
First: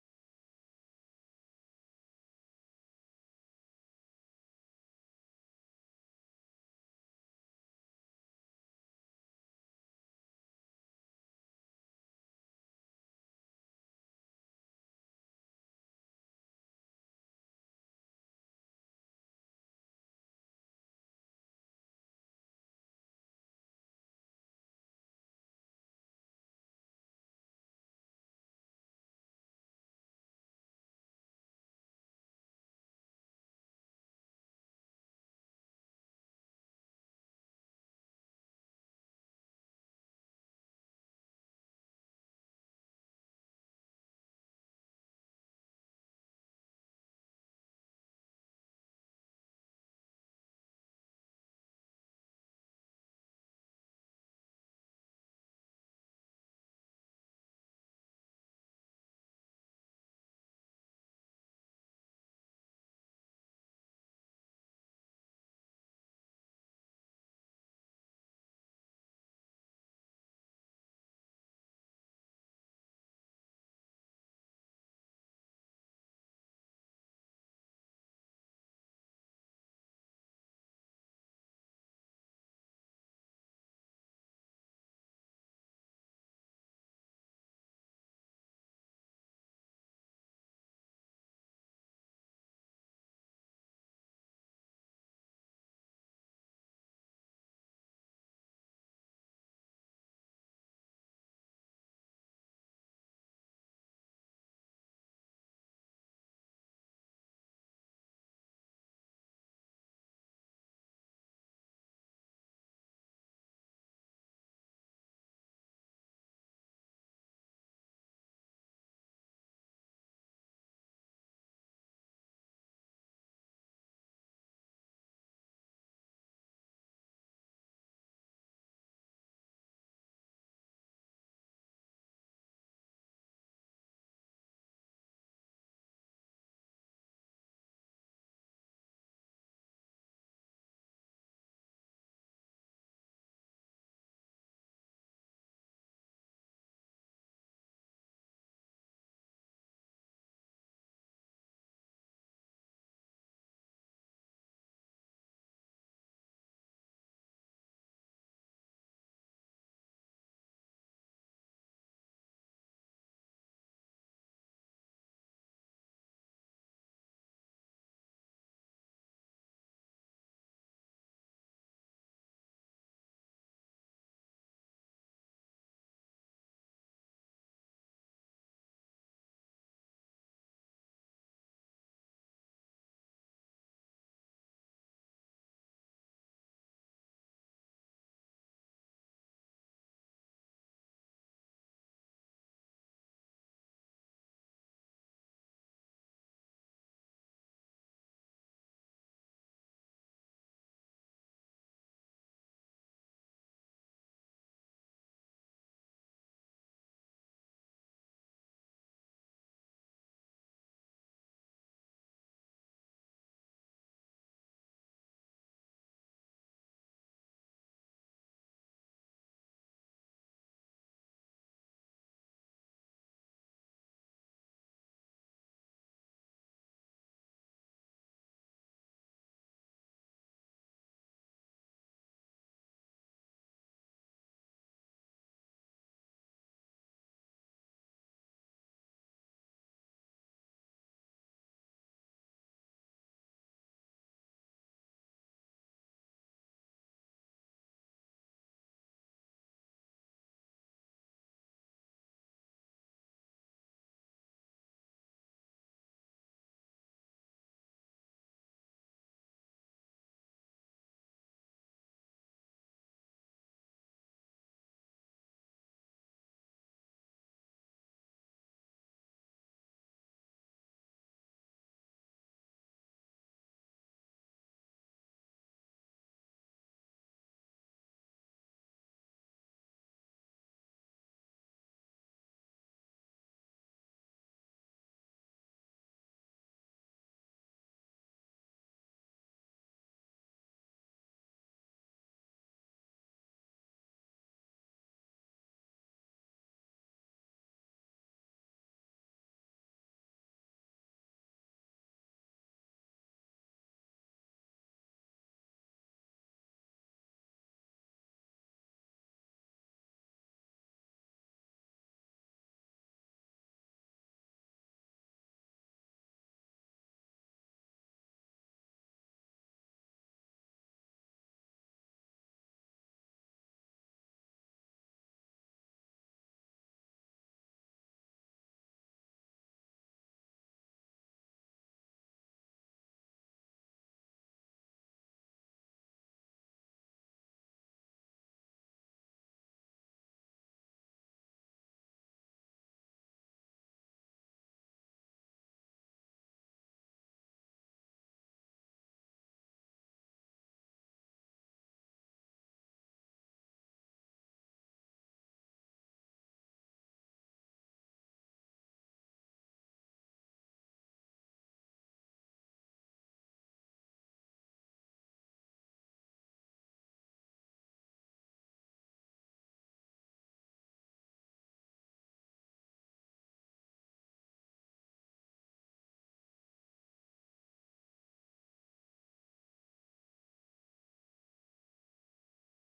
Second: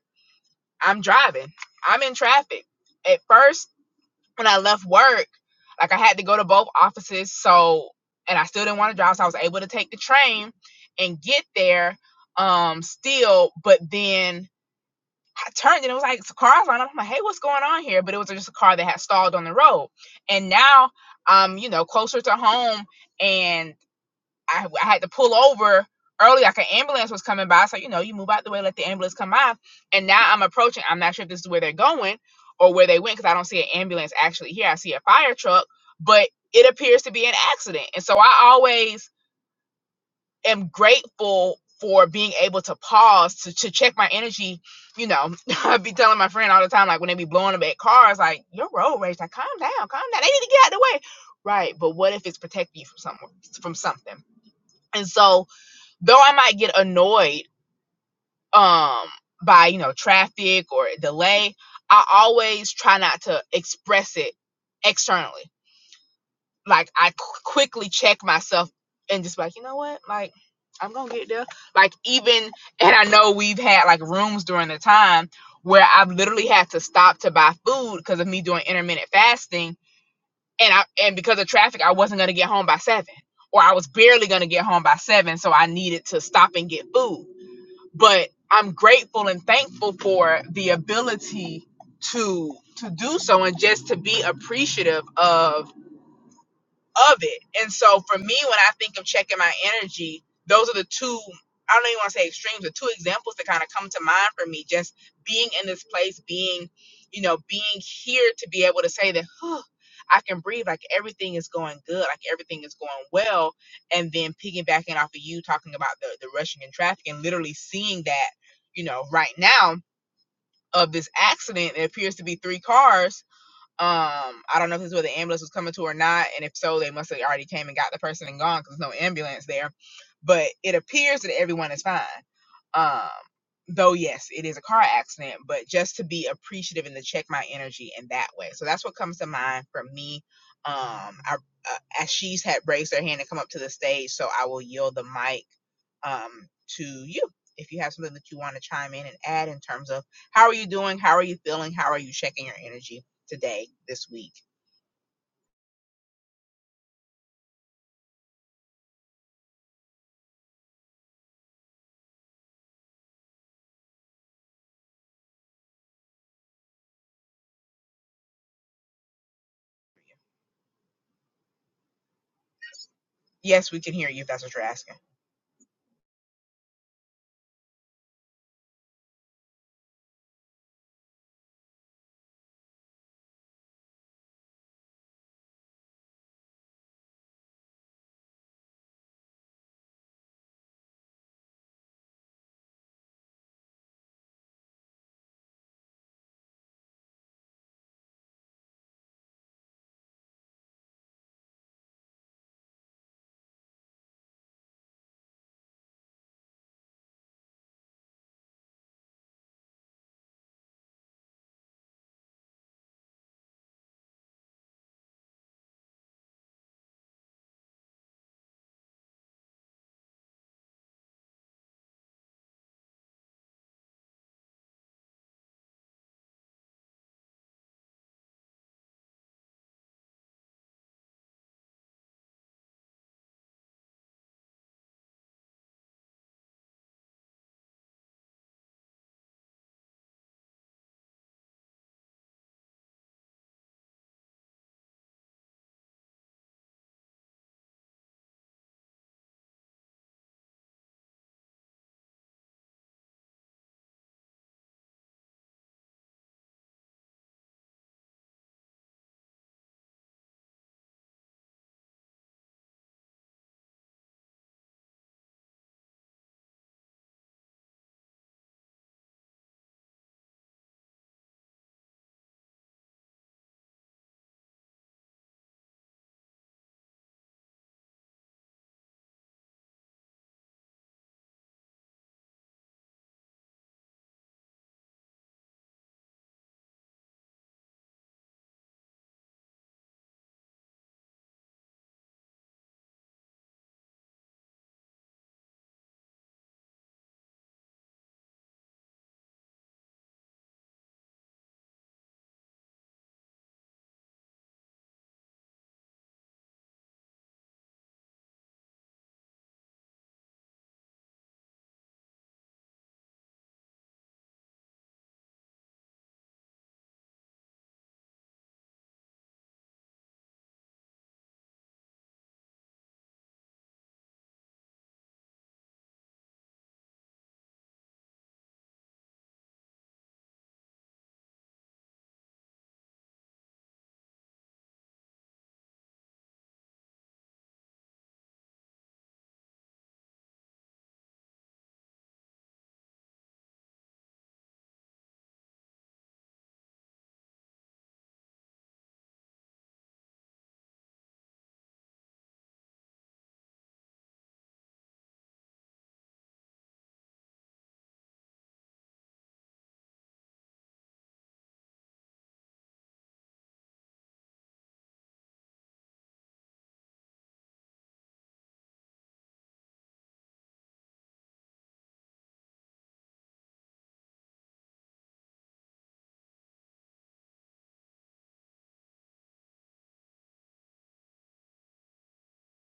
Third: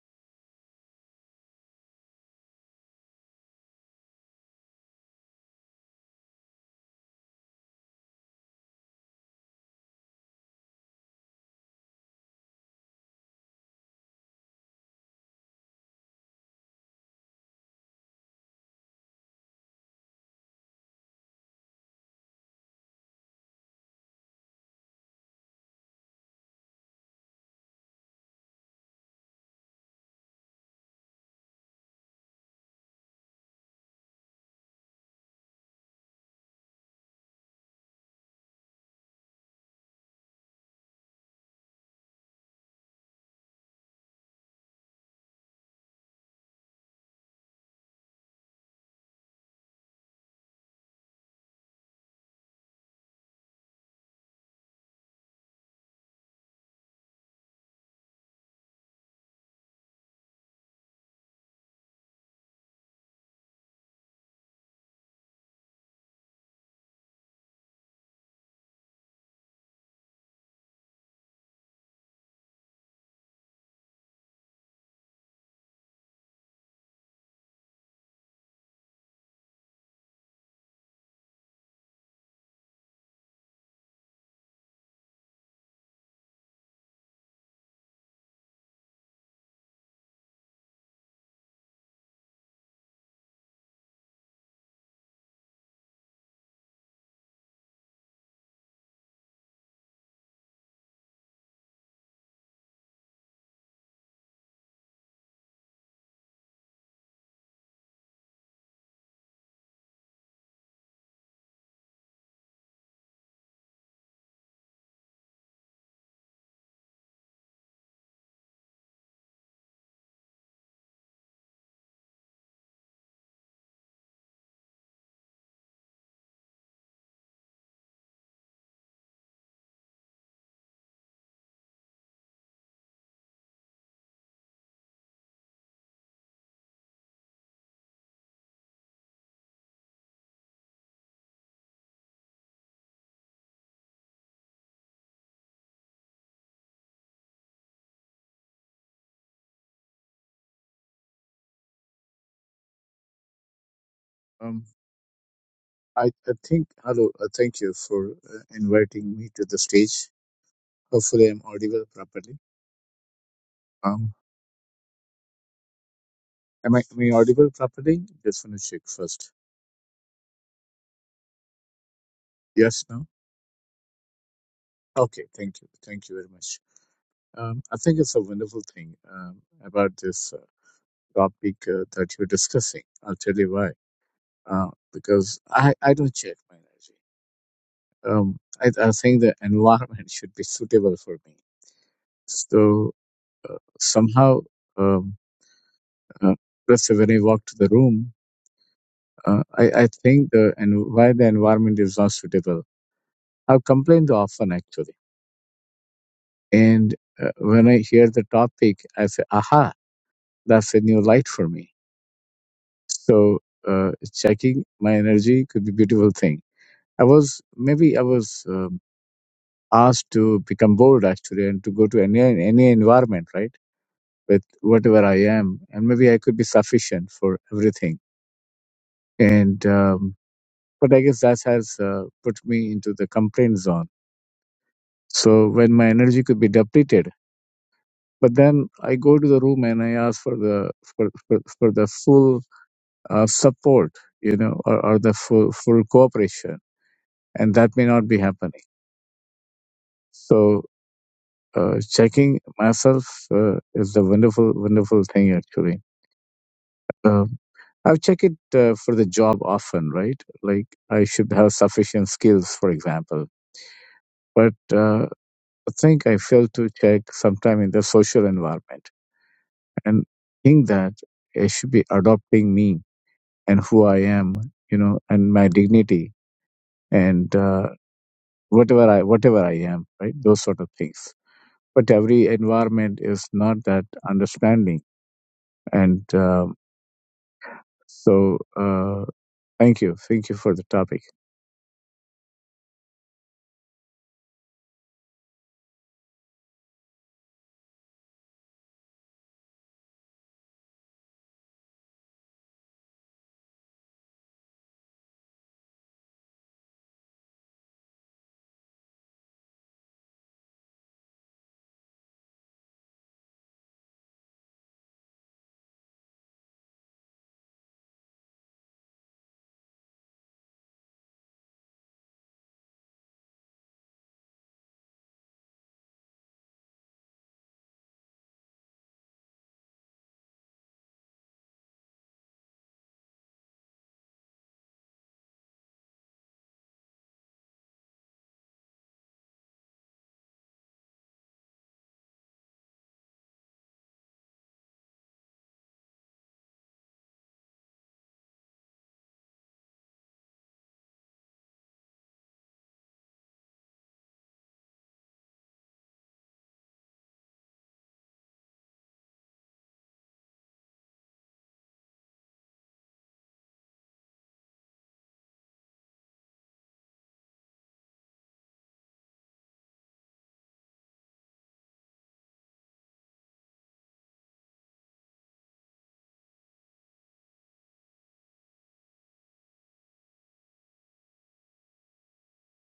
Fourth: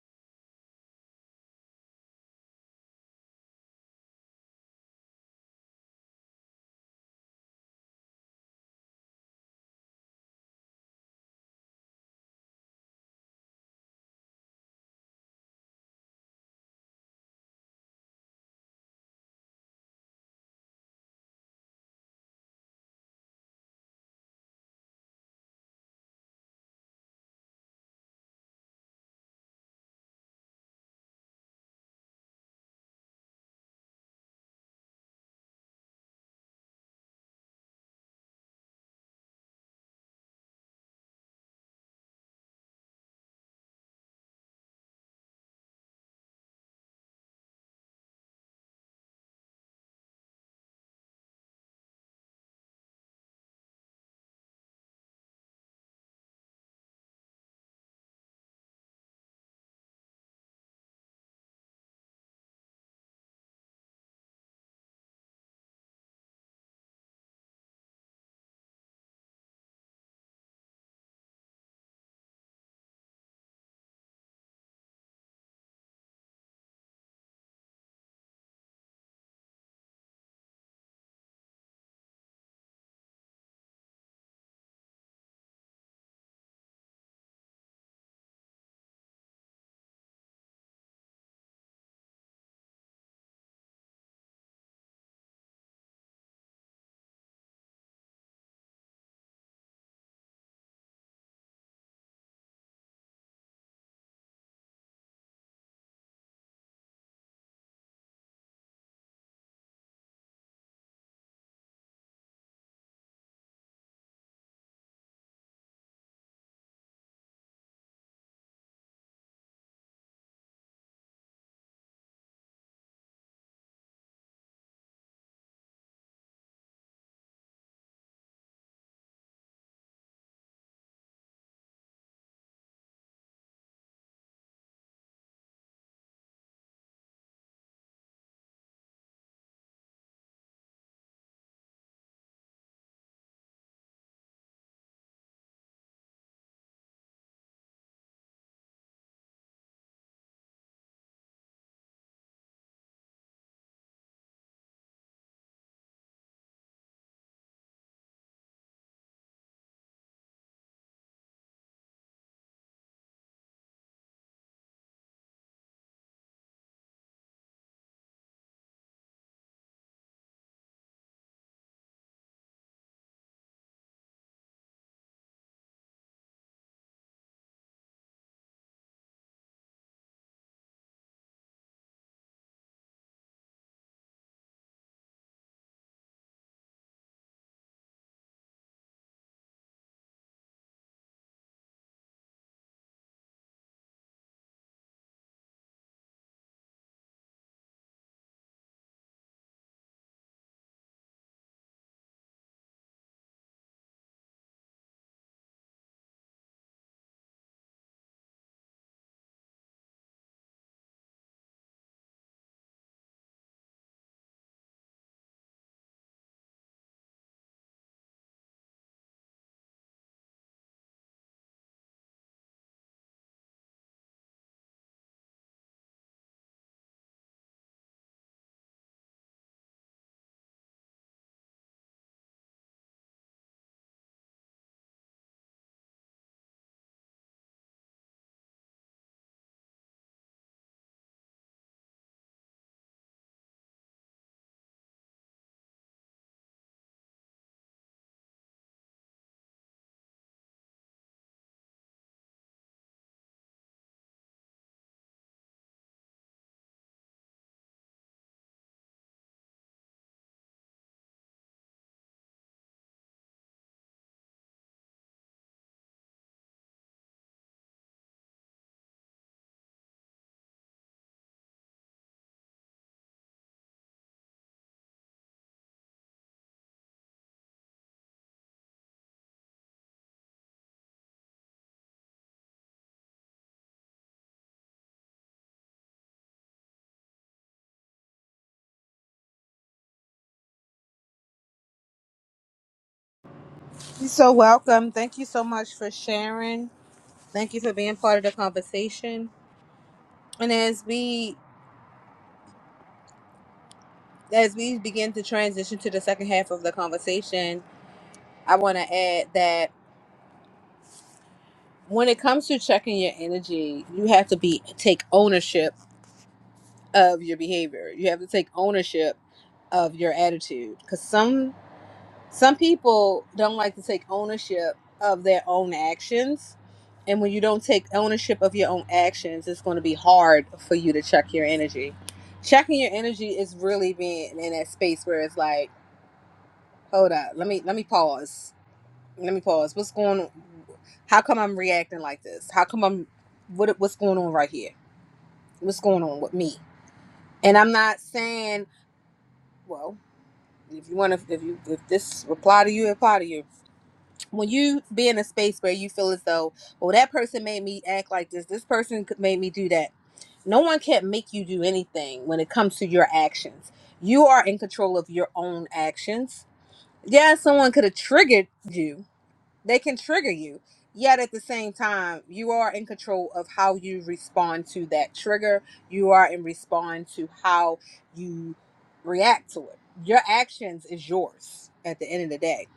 Speaker 2: I'm driving. I'm in traffic. At first, when I left work, like I had to go to both offices, so and I still didn't want to drive, so I was able to take the train and get there um still, but then I turned and it was like it's a car's line. up. I'm like, hey, what's going on here? But it was just a car that had stalled on the road. And now I'm, you know, closer to home and I, I had to pull over early, like an ambulance was coming by. So, you know, you move out the way, let the ambulance come by. And now I'm approaching, I'm not sure if this is where they're going or where they went because I don't see an ambulance actually here. I see a fire truck, but it appears to be an accident. And so I always am grateful for being able to pause to, to check my energy. You know, <laughs> I be telling my friend all the time, like when they be blowing up at cars, like your road rage, like calm down, calm down. They need to get out of the way. Right. But what if it's protecting you from someone from something? And so though I might get annoyed um by you know traffic or delay, I always try not to express it externally. Like I qu- quickly check myself and just be like you know what, like I'm gonna get there. Like even and I know we've had like rooms during the time where I've literally had to stop to buy food because of me doing intermittent fasting, and I and because of traffic, I wasn't gonna get home by seven, or I was barely gonna get home by seven, so I needed to stop and get food but I'm grateful and thankful for the ability to to do so and just to be appreciative of of it. And so for me, when I think of checking my energy, those are the two, I don't even want to say extremes, the two examples that kind of come to mind for me. Just being in this place, being, you know, being here to be able to say that, "Whew, I can breathe, like everything is going good, like everything is going well. And then piggybacking off of you talking about the, the rushing in traffic and literally seeing that, you know, right now of this accident, it appears to be three cars um, I don't know if this is where the ambulance was coming to or not, and if so, they must have already came and got the person and gone because there's no ambulance there. But it appears that everyone is fine. Um, though yes, it is a car accident, but just to be appreciative and to check my energy in that way. So that's what comes to mind for me. Um, I, uh, Ashish had raised their hand and come up to the stage, so I will yield the mic um, to you if you have something that you want to chime in and add in terms of how are you doing, how are you feeling, how are you checking your energy today, this week.
Speaker 4: Um, I, I think, hello, uh, thank you for uh, inviting me to the stage. Hopefully, I'm audible properly. Um, am I, am I audible properly? Just want to check first. Yes, no?
Speaker 2: Yes, we can hear you if that's what you're asking.
Speaker 4: Okay, thank you. Thank you very much. Um, I think it's a wonderful thing um, about this uh, topic uh, that you're discussing. I'll tell you why. Uh, because I, I don't check my energy. Um, I, I think the environment <laughs> should be suitable for me. So somehow. um, Uh, that's when I walked the room. Uh, I, I think the and why the environment is not suitable. I've complained often actually, and uh, when I hear the topic, I say, "Aha, that's a new light for me." So uh, checking my energy could be a beautiful thing. I was maybe I was um, asked to become bold actually and to go to any any environment right with whatever I am, and maybe I could be sufficient for everything and. Um, but I guess that has uh, put me into the complaint zone. So when my energy could be depleted, but then I go to the room and I ask for the for for, for the full uh, support, you know, or, or the full full cooperation, and that may not be happening. So. Uh, checking myself uh, is the wonderful, wonderful thing actually. Um, I've checked it uh, for the job often, right? Like I should have sufficient skills, for example. But uh, I think I failed to check sometime in the social environment and think that it should be adopting me and who I am, you know, and my dignity and uh, whatever I whatever I am, right? Those sort of things. But every environment is not that understanding, and um, so uh, thank you, thank you for the topic.
Speaker 3: You're so welcome. Thank you so much for sharing. Thank you for being part of the conversation. And as we as we begin to transition to the second half of the conversation, I want to add that when it comes to checking your energy, you have to be take ownership of your behavior. You have to take ownership of your attitude because some some people don't like to take ownership of their own actions, and when you don't take ownership of your own actions, it's going to be hard for you to check your energy. Checking your energy is really being in that space where it's like, hold up, let me let me pause Let me pause. What's going on? How come I'm reacting like this? How come I'm what what's going on right here? What's going on with me? And I'm not saying, well, if you want to if you if this apply to you, it apply to you. When you be in a space where you feel as though, well, that person made me act like this. This person could- made me do that. No one can make you do anything when it comes to your actions. You are in control of your own actions. Yeah, someone could have triggered you, they can trigger you yet at the same time you are in control of how you respond to that trigger you are in respond to how you react to it your actions is yours at the end of the day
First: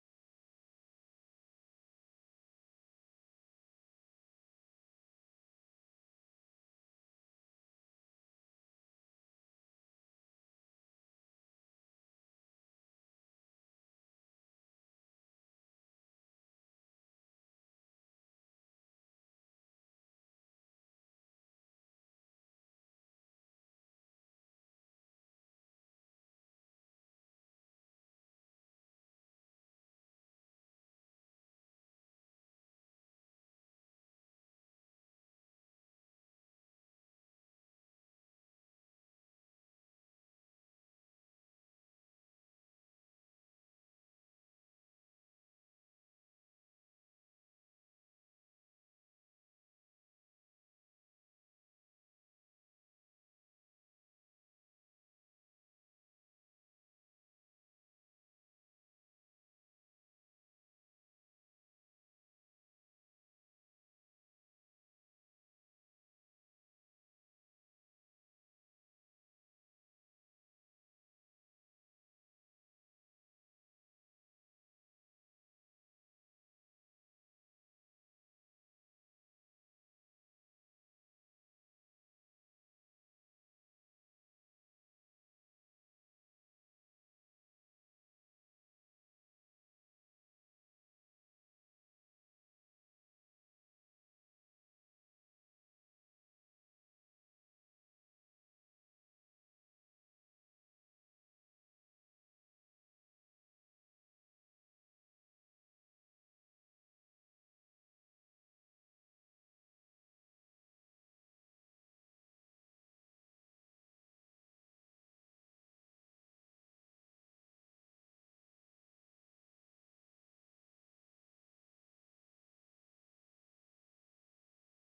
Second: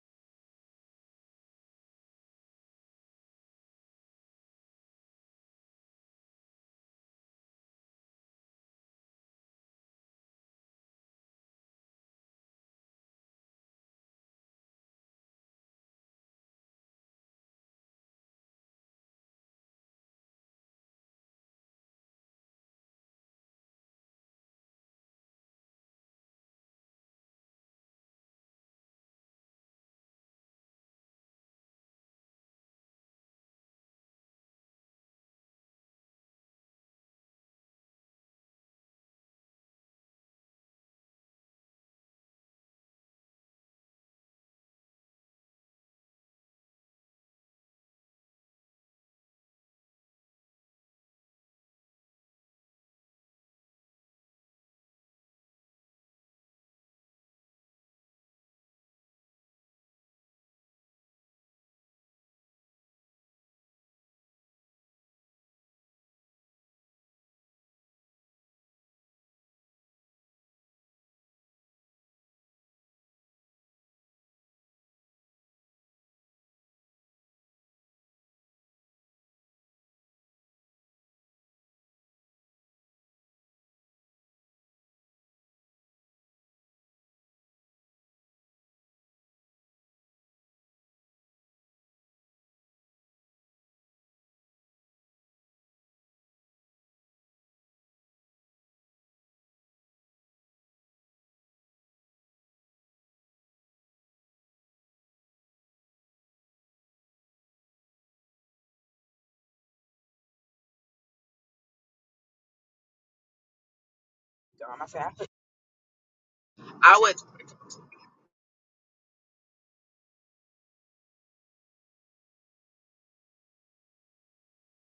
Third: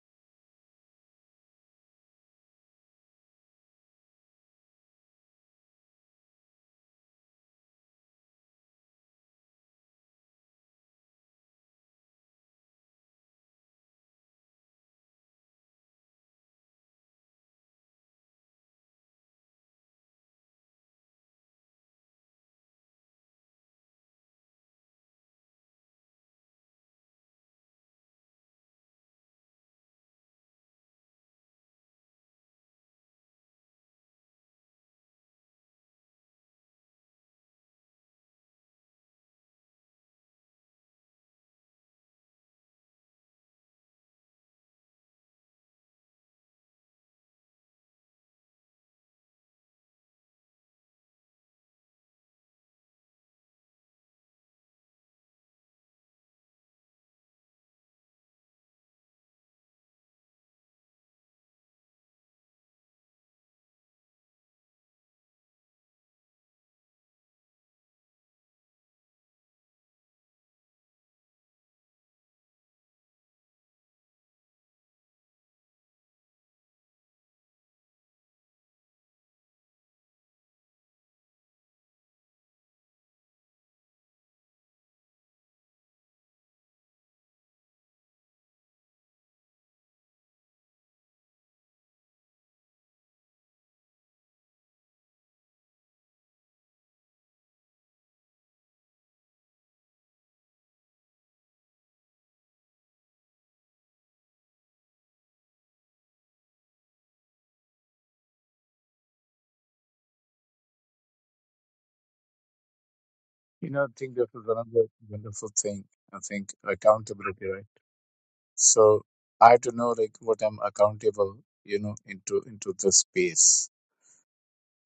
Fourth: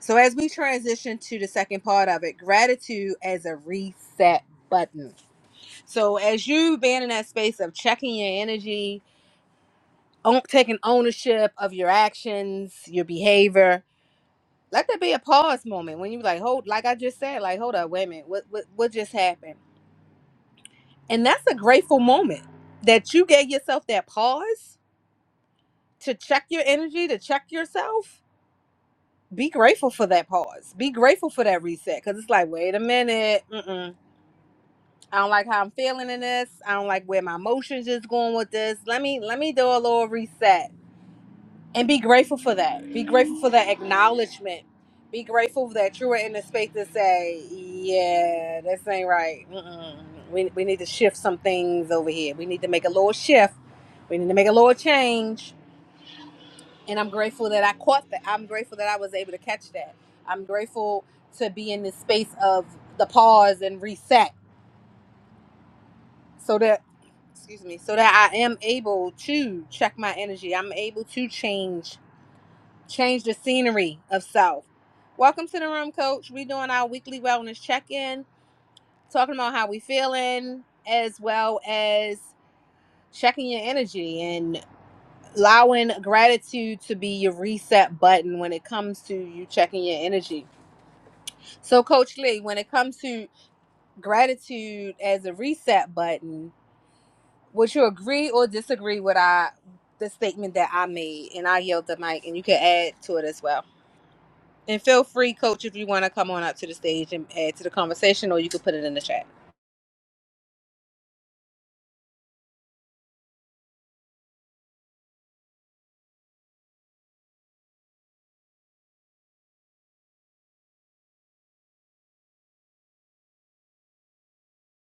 Speaker 3: so as we transition to the second part of it gratitude as a reset button so as you being in that space of checking your energy own- taking ownership of your actions your behavior let there be a pause moment when you like hold like i just said like hold up wait a minute what what, what just happened and that's a grateful moment that you gave yourself that pause to check your energy to check yourself be grateful for that pause be grateful for that reset because it's like wait a minute mm-mm. i don't like how i'm feeling in this i don't like where my emotions is going with this let me let me do a little reset and be grateful for that. Be grateful for that acknowledgement. Be grateful that you were in the space to say, "Yeah, this ain't right. Mm-mm. We we need to shift some things over here. We need to make a little shift. We need to make a little change." And I'm grateful that I caught that. I'm grateful that I was able to catch that. I'm grateful to be in this space of the pause and reset, so that excuse me, so that I am able to check my energy. I'm able to change change the scenery of South. Welcome to the room, Coach. We're doing our weekly wellness check-in, talking about how we feeling, as well as checking your energy and allowing gratitude to be your reset button when it comes to you checking your energy. So, Coach Lee, when it comes to gratitude as a reset button, would you agree or disagree with I the statement that I made? And I yield the mic, and you can add to it as well. And feel free, coach, if you want to come on up to the stage and add to the conversation, or you can put it in the chat.
Speaker 4: You know, I think this is
Speaker 2: Um, I,
Speaker 4: another
Speaker 2: said, I,
Speaker 4: wonderful thing. I think
Speaker 2: I would,
Speaker 4: accountability, right? So I have to know like what I'm accountable, you know, into into the space,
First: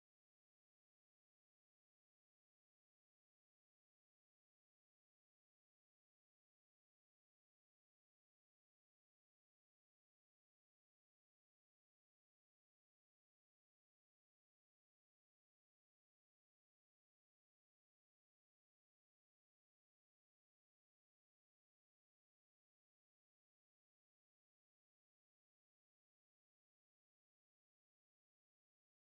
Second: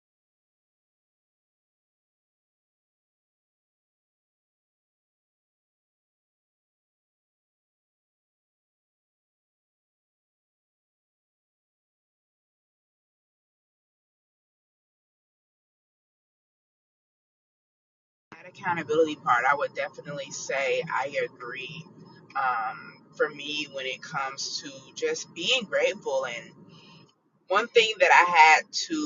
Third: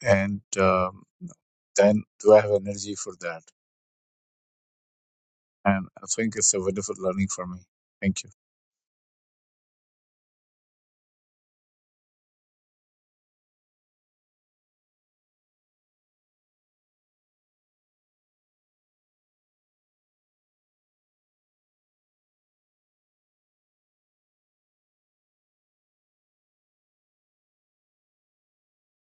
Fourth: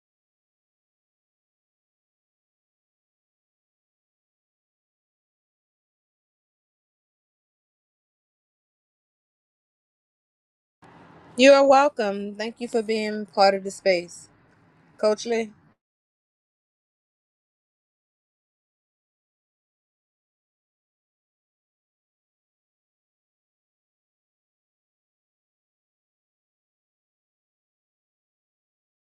Speaker 4: and um, then do I have energy for that? And I think it's a wonderful learning for me. Thank you.
Speaker 3: You are welcome. Thank you for being part of the space, Coach Lee.
Speaker 2: that accountability part, I would definitely say I agree. Um, for me, when it comes to just being grateful, and one thing that I had to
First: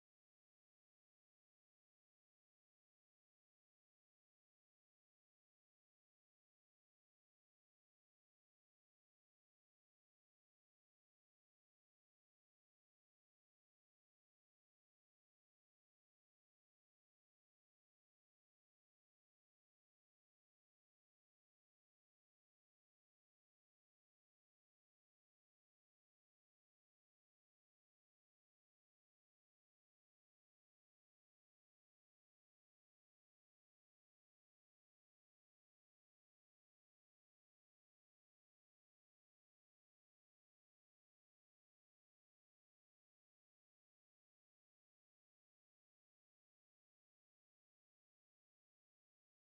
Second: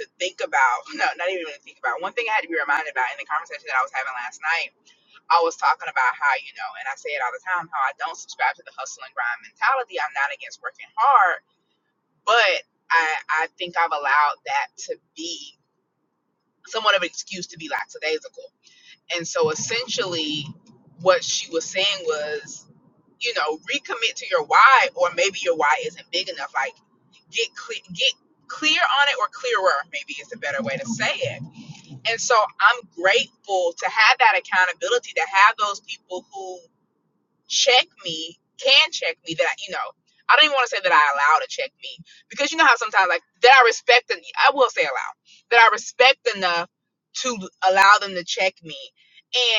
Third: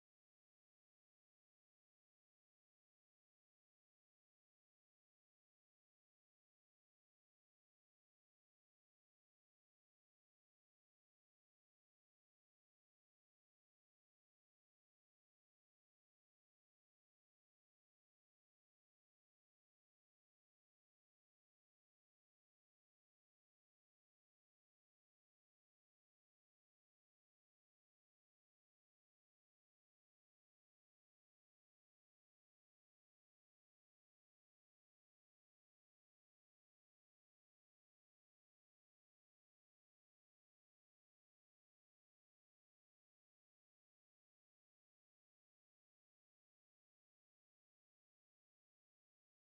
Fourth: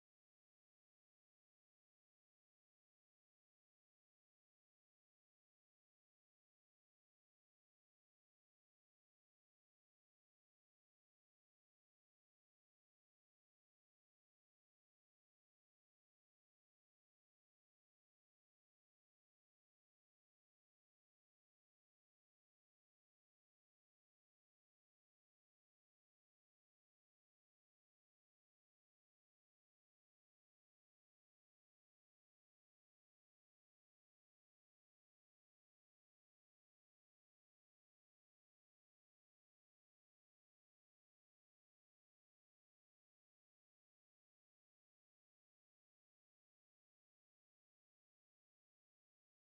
Speaker 2: to think about, <laughs> no, not even really think about, one thing I had to be reminded about in the conversation that I was having last night, I was talking about how, you know, and I say it all the time, how I don't subscribe to the hustle and grind mentality. I'm not against working hard But I, I think I've allowed that to be somewhat of an excuse to be lackadaisical. And so essentially, what she was saying was, you know, recommit to your why, or maybe your why isn't big enough. Like, get clear, get clear on it, or clearer, maybe is a better way to say it. And so I'm grateful to have that accountability, to have those people who check me, can check me that, you know, I don't even want to say that I allow to check me because you know how sometimes like that I respect and I will say allow that I respect enough to allow them to check me.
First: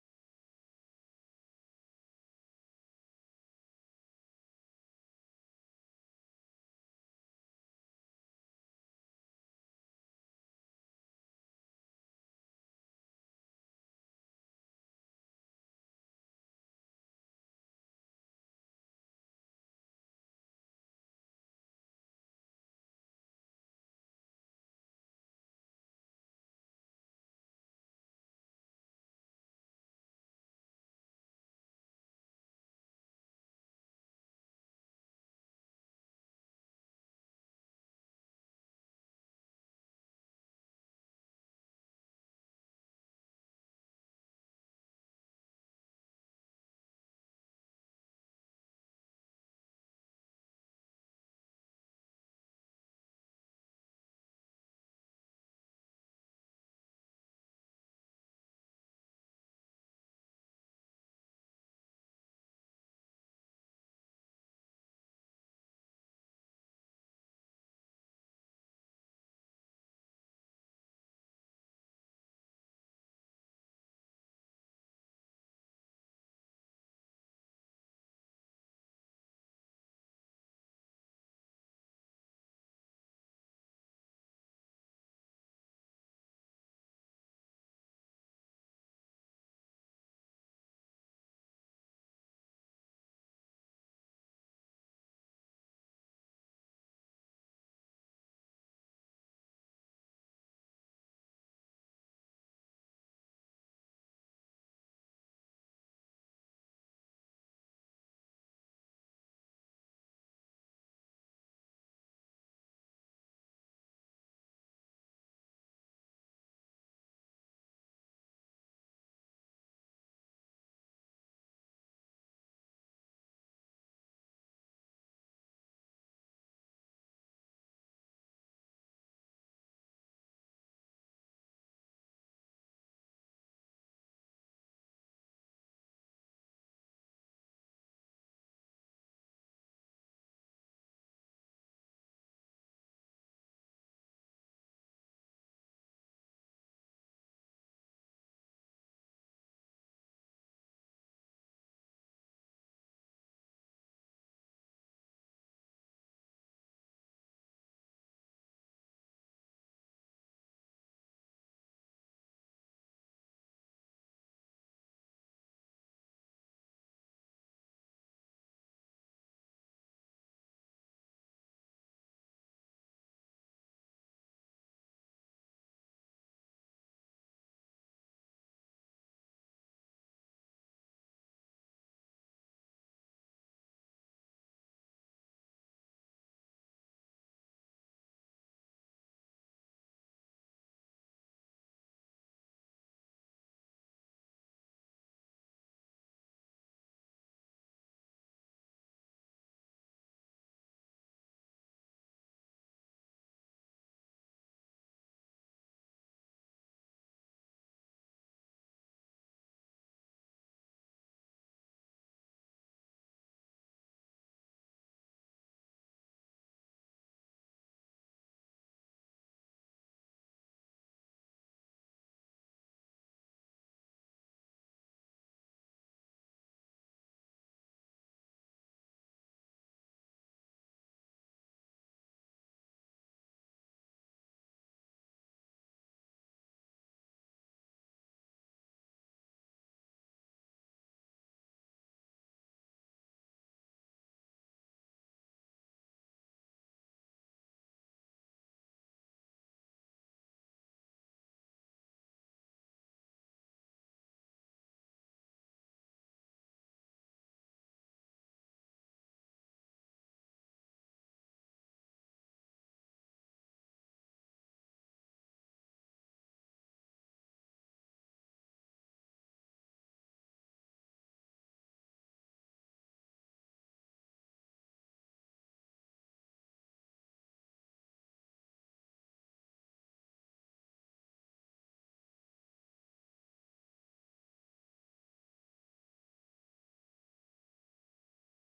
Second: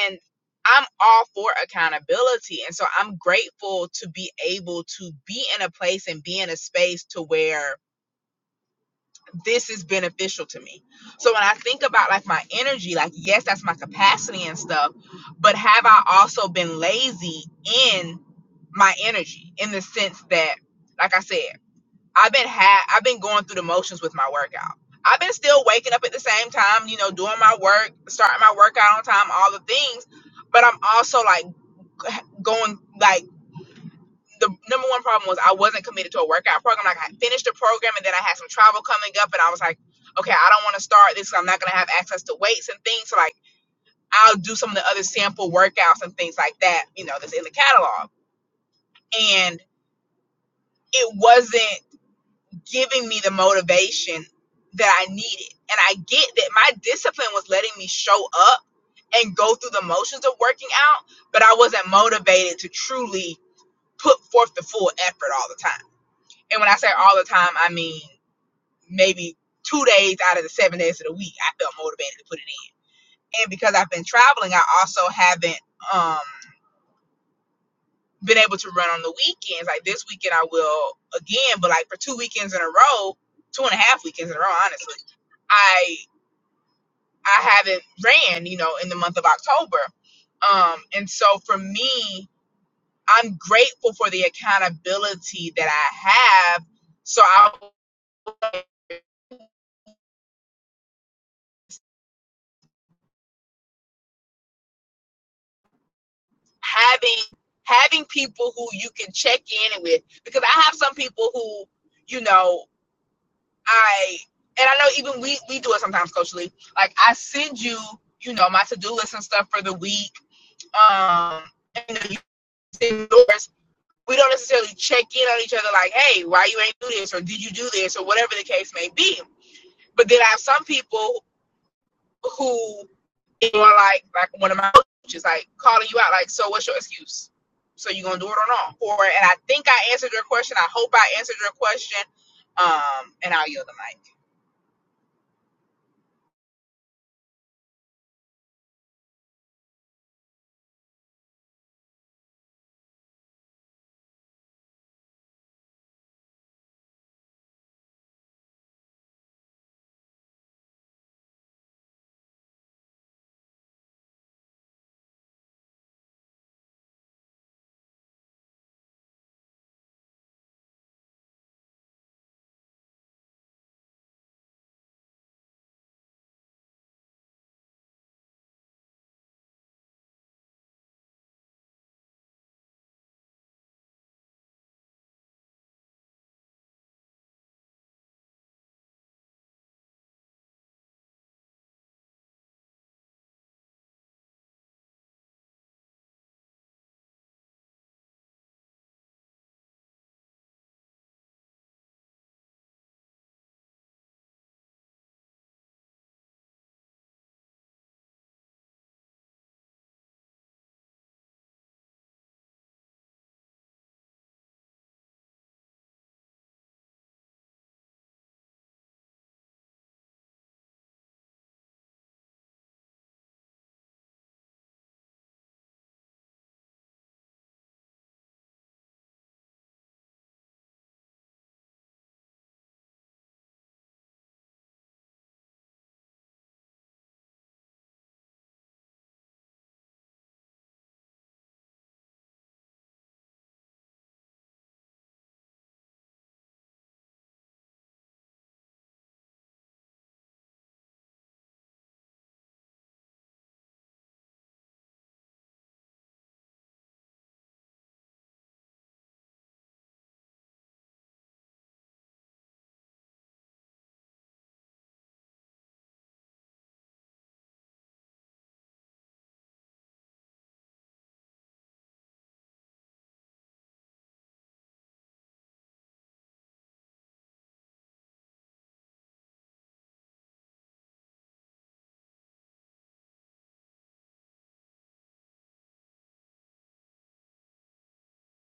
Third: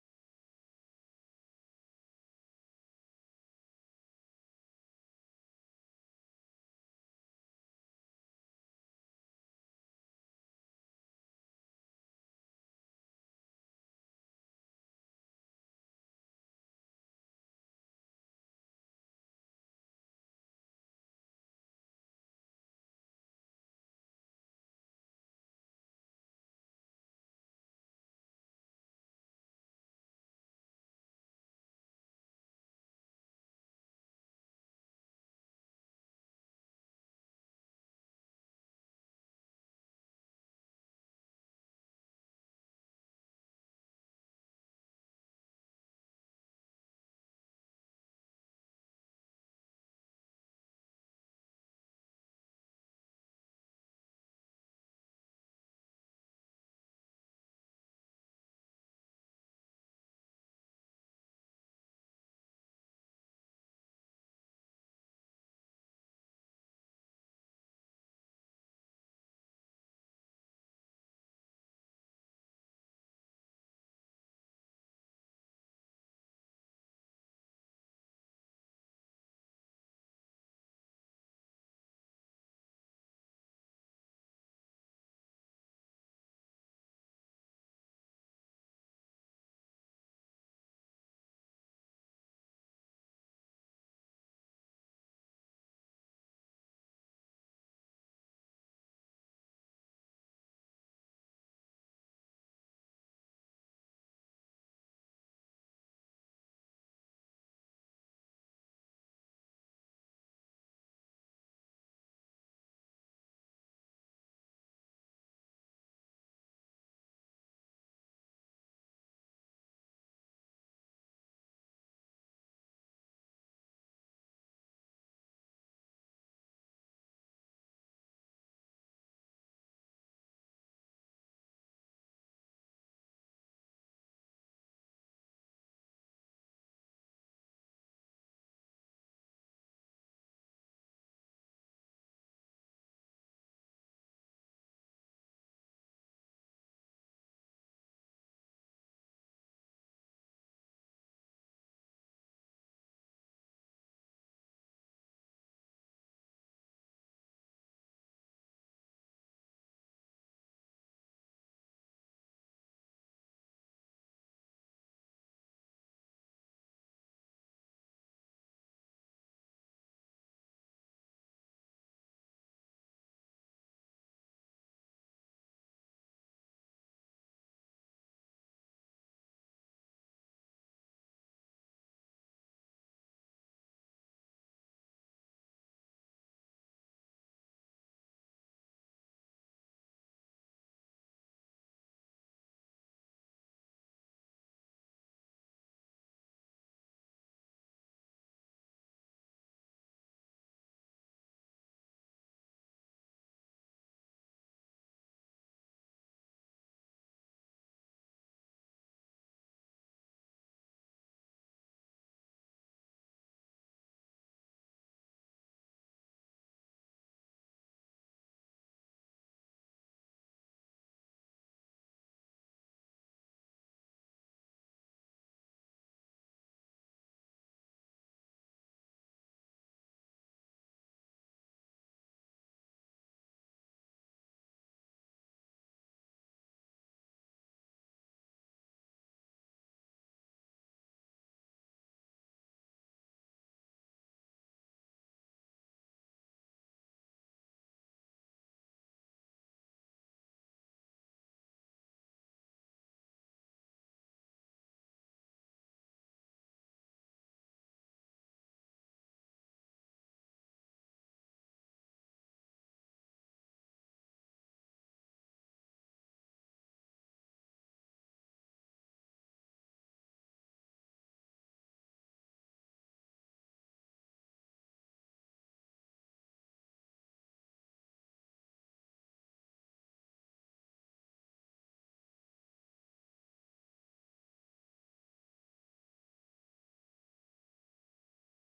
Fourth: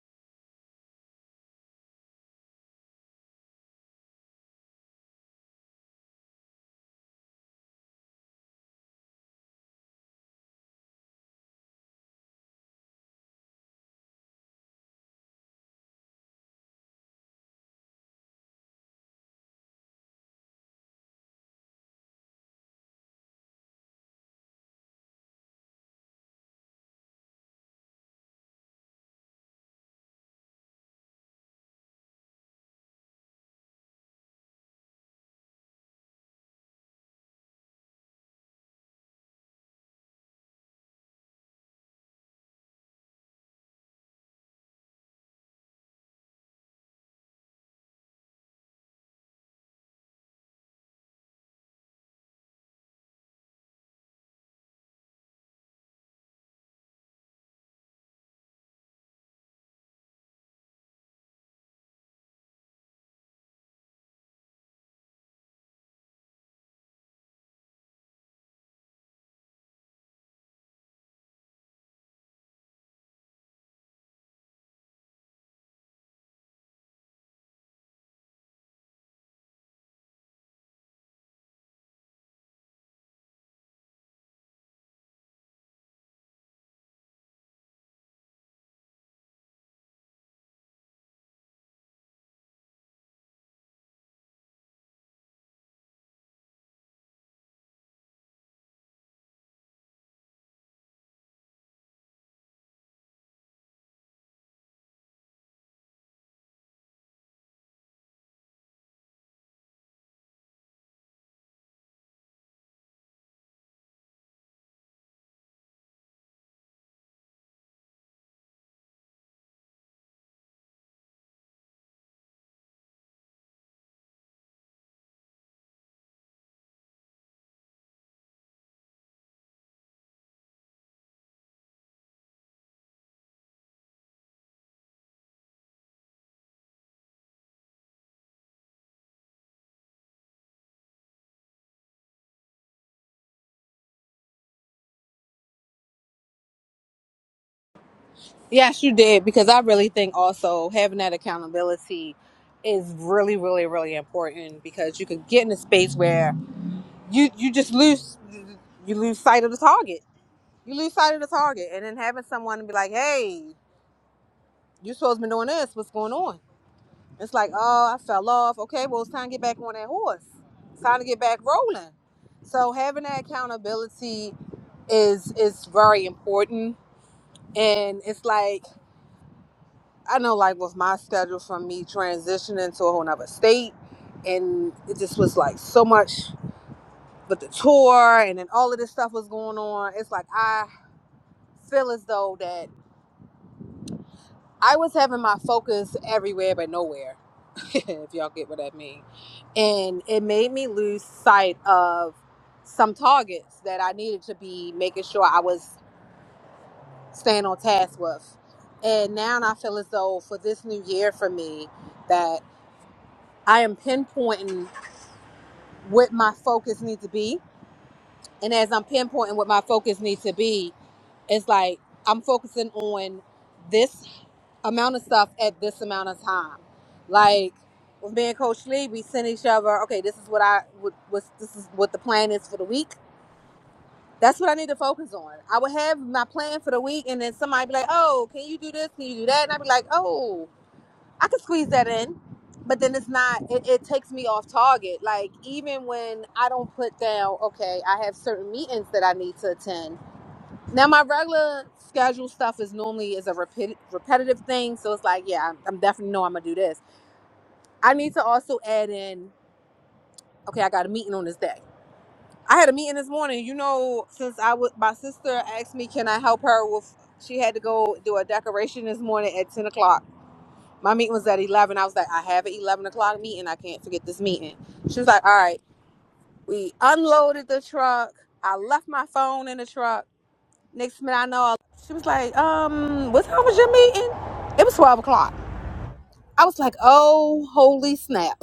Speaker 2: And I'm all for accountability. And so I'm grateful to be able to be in a place and be in a space to where this is beneficial to me. So when I think about like my energy, like, yes, that's my capacity and stuff, but have I also been lazy in? my energy in the sense that, like I said, I've been ha- I've been going through the motions with my workout. I've been still waking up at the same time, you know, doing my work, starting my workout on time, all the things. But I'm also like going like the number one problem was I wasn't committed to a workout program. Like I finished the program and then I had some travel coming up, and I was like, okay, I don't want to start this. 'cause I'm not gonna have access to weights and things. So like I'll do some of the other sample workouts and things like that, you know, that's in the catalog. And it wasn't giving me the motivation that I needed. And I get that my discipline was letting me show up and go through the motions of working out, but I wasn't motivated to truly put forth the full effort all the time. And when I say all the time, I mean maybe two days out of the seven days of the week, I felt motivated to put it in. And because I've been traveling, I also haven't um, been able to run on the weekends. Like this weekend, I will again, but like for two weekends in a row, two and a half weekends in a row, honestly I I haven't ran, you know, in the month of October. Um, and so for me, I'm grateful for the accountability that I have. So I having having people who you can check in with because I have some people who, you know, I and I know even we we do it sometimes socially. Like I send you, you know, my to do list and stuff for the week. Um and you know, you send yours we don't necessarily check in on each other like, hey, why you ain't do this or did you do this or whatever the case may be. But then I have some people who are like, like one of my coaches, like calling you out, like, so what's your excuse? So you gonna do it or not? Or and I think I answered your question. I hope I answered your question. Um, and I'll yield the mic.
Speaker 3: Yes, you did, because I really think also having that accountability is really, really, really important because you can get in a space where you you just lose you lose sight of the target. You lose sight of the target, and then having someone be like, "Hey, you supposed to be doing this. What's going on?" It's like, oh, I fell off. Okay, well, it's time to get back on that horse. It's time to get back rolling. So having that accountability is is very important. And it's like I know, like with my schedule from me transitioning to a whole nother state, and it just was like so much with the tour, and then all of this stuff was going on. It's like I feel as though that. I was having my focus everywhere but nowhere, <laughs> if y'all get what I mean. And it made me lose sight of some targets that I needed to be making sure I was staying on task with. And now I feel as though for this new year for me that I am pinpointing what my focus needs to be. And as I'm pinpointing what my focus needs to be, it's like I'm focusing on this amount of stuff at this amount of time. Like with me and Coach Lee, we send each other, okay, this is what I would what's this is what the plan is for the week. That's what I need to focus on. I would have my plan for the week and then somebody be like, Oh, can you do this? Can you do that? And I'd be like, Oh, I could squeeze that in. But then it's not it, it takes me off target. Like even when I don't put down, okay, I have certain meetings that I need to attend now my regular schedule stuff is normally is a repeat, repetitive thing, so it's like, yeah, I'm, I'm definitely know I'm gonna do this. I need to also add in, okay, I got a meeting on this day. I had a meeting this morning. You know, since I was my sister asked me, can I help her with? She had to go do a decoration this morning at ten o'clock. My meeting was at eleven. I was like, I have an eleven o'clock meeting. I can't forget this meeting. She was like, all right. We unloaded the truck. I left my phone in the truck Next minute I know she was like, um, what time was your meeting? It was twelve o'clock. I was like, oh holy snap.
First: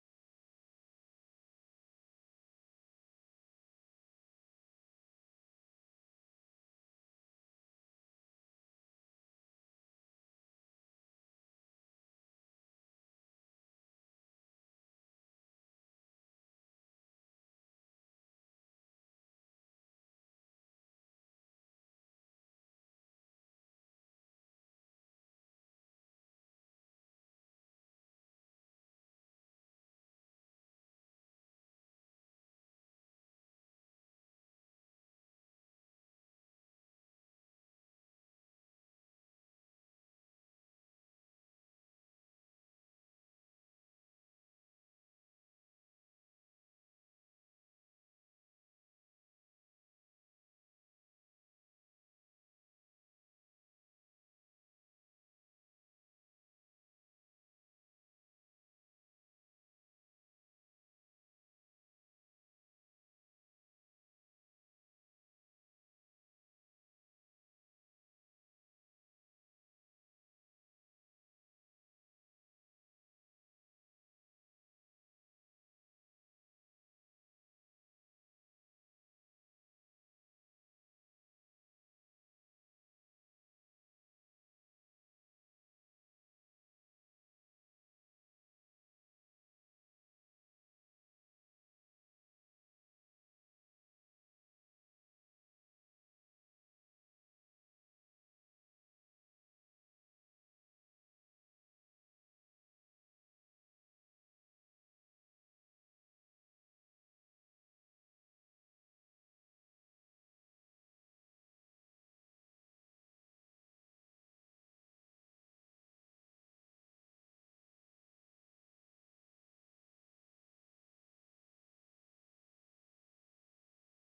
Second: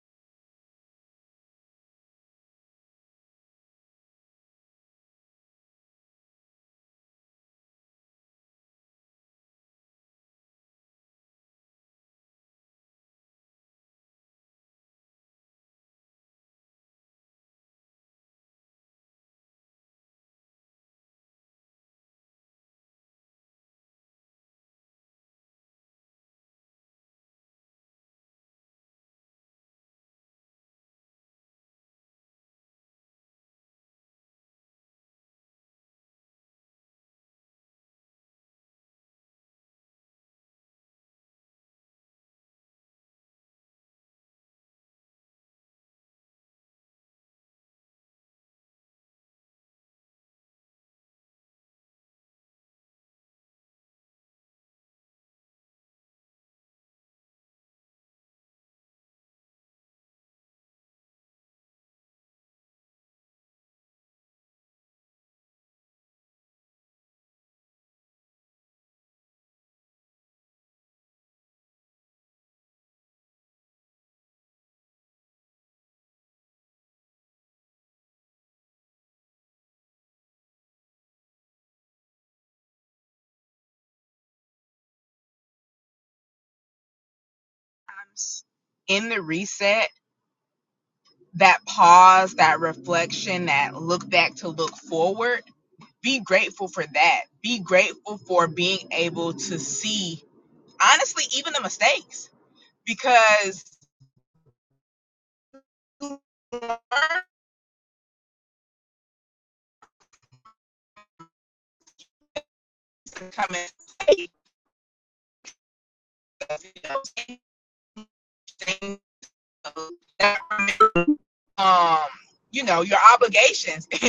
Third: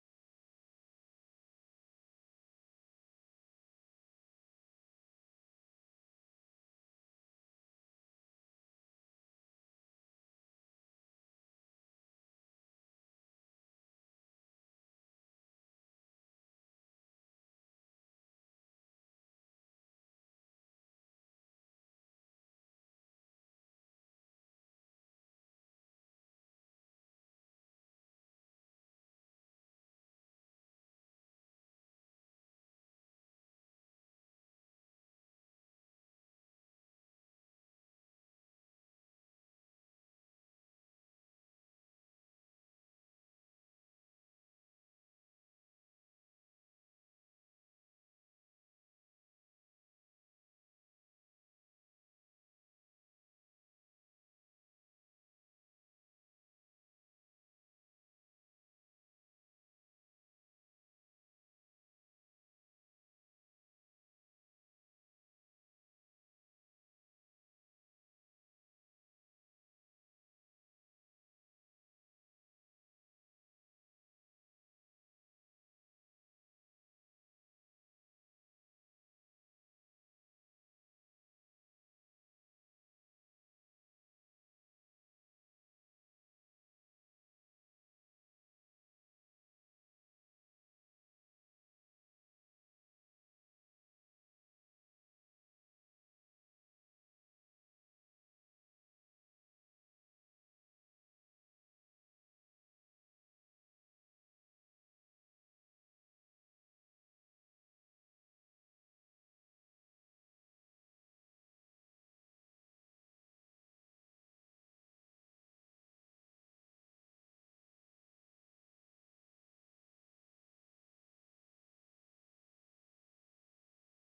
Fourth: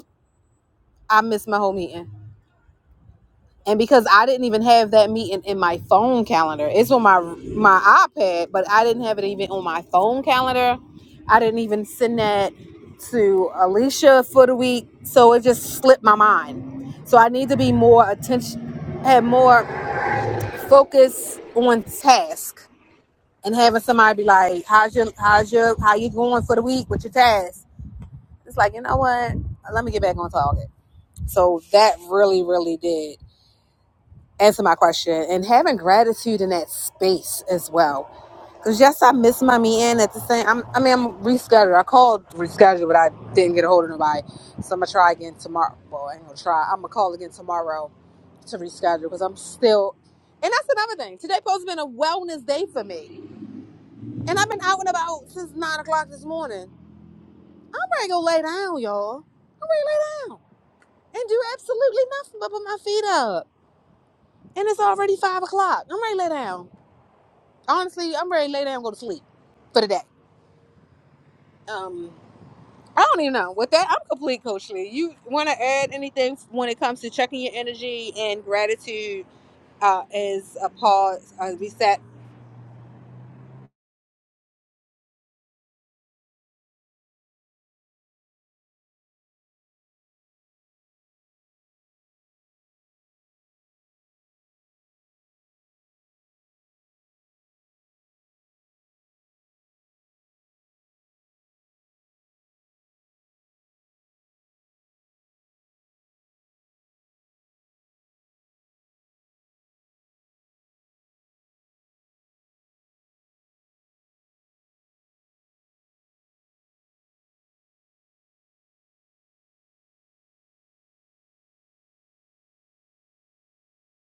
Speaker 3: I missed my whole meeting. And because I didn't even have that meeting in my phone calendar. It's on my my iPad, but I didn't have it even on my phone calendar. I didn't even send that to Alicia for the week. So it just slipped my mind. So I need to be more attention have more focus on task and having somebody be like, "How's your how's your how you going for the week with your tasks?" It's like you know what? Let me get back on target. So that really, really did answer my question, and having gratitude in that space as well. Because yes, I miss my meeting at the same. I'm, I mean, I'm rescheduled. I called rescheduled, but I didn't get a hold of nobody. So I'm gonna try again tomorrow. Well, I ain't gonna try. I'm gonna call again tomorrow to reschedule because I'm still. And that's another thing. Today supposed to been a wellness day for me. And I've been out and about since nine o'clock this morning. I'm ready to go lay down, y'all. I'm ready to lay down and do absolutely nothing but put my feet up. And it's already five o'clock. I'm ready to lay down. Honestly, I'm ready to lay down and go to sleep for the day. Um, I don't even know. With that, I'm complete, Coach Lee. You want to add anything when it comes to checking your energy and gratitude uh, is a pause, a reset?
Speaker 2: In the reset, that pause, that reflection, that look back to look forward. Be grateful for that. Be grateful for being able to see honestly, even the mistakes, because you learn to come in you know, Um, you know, your obligations. <laughs> and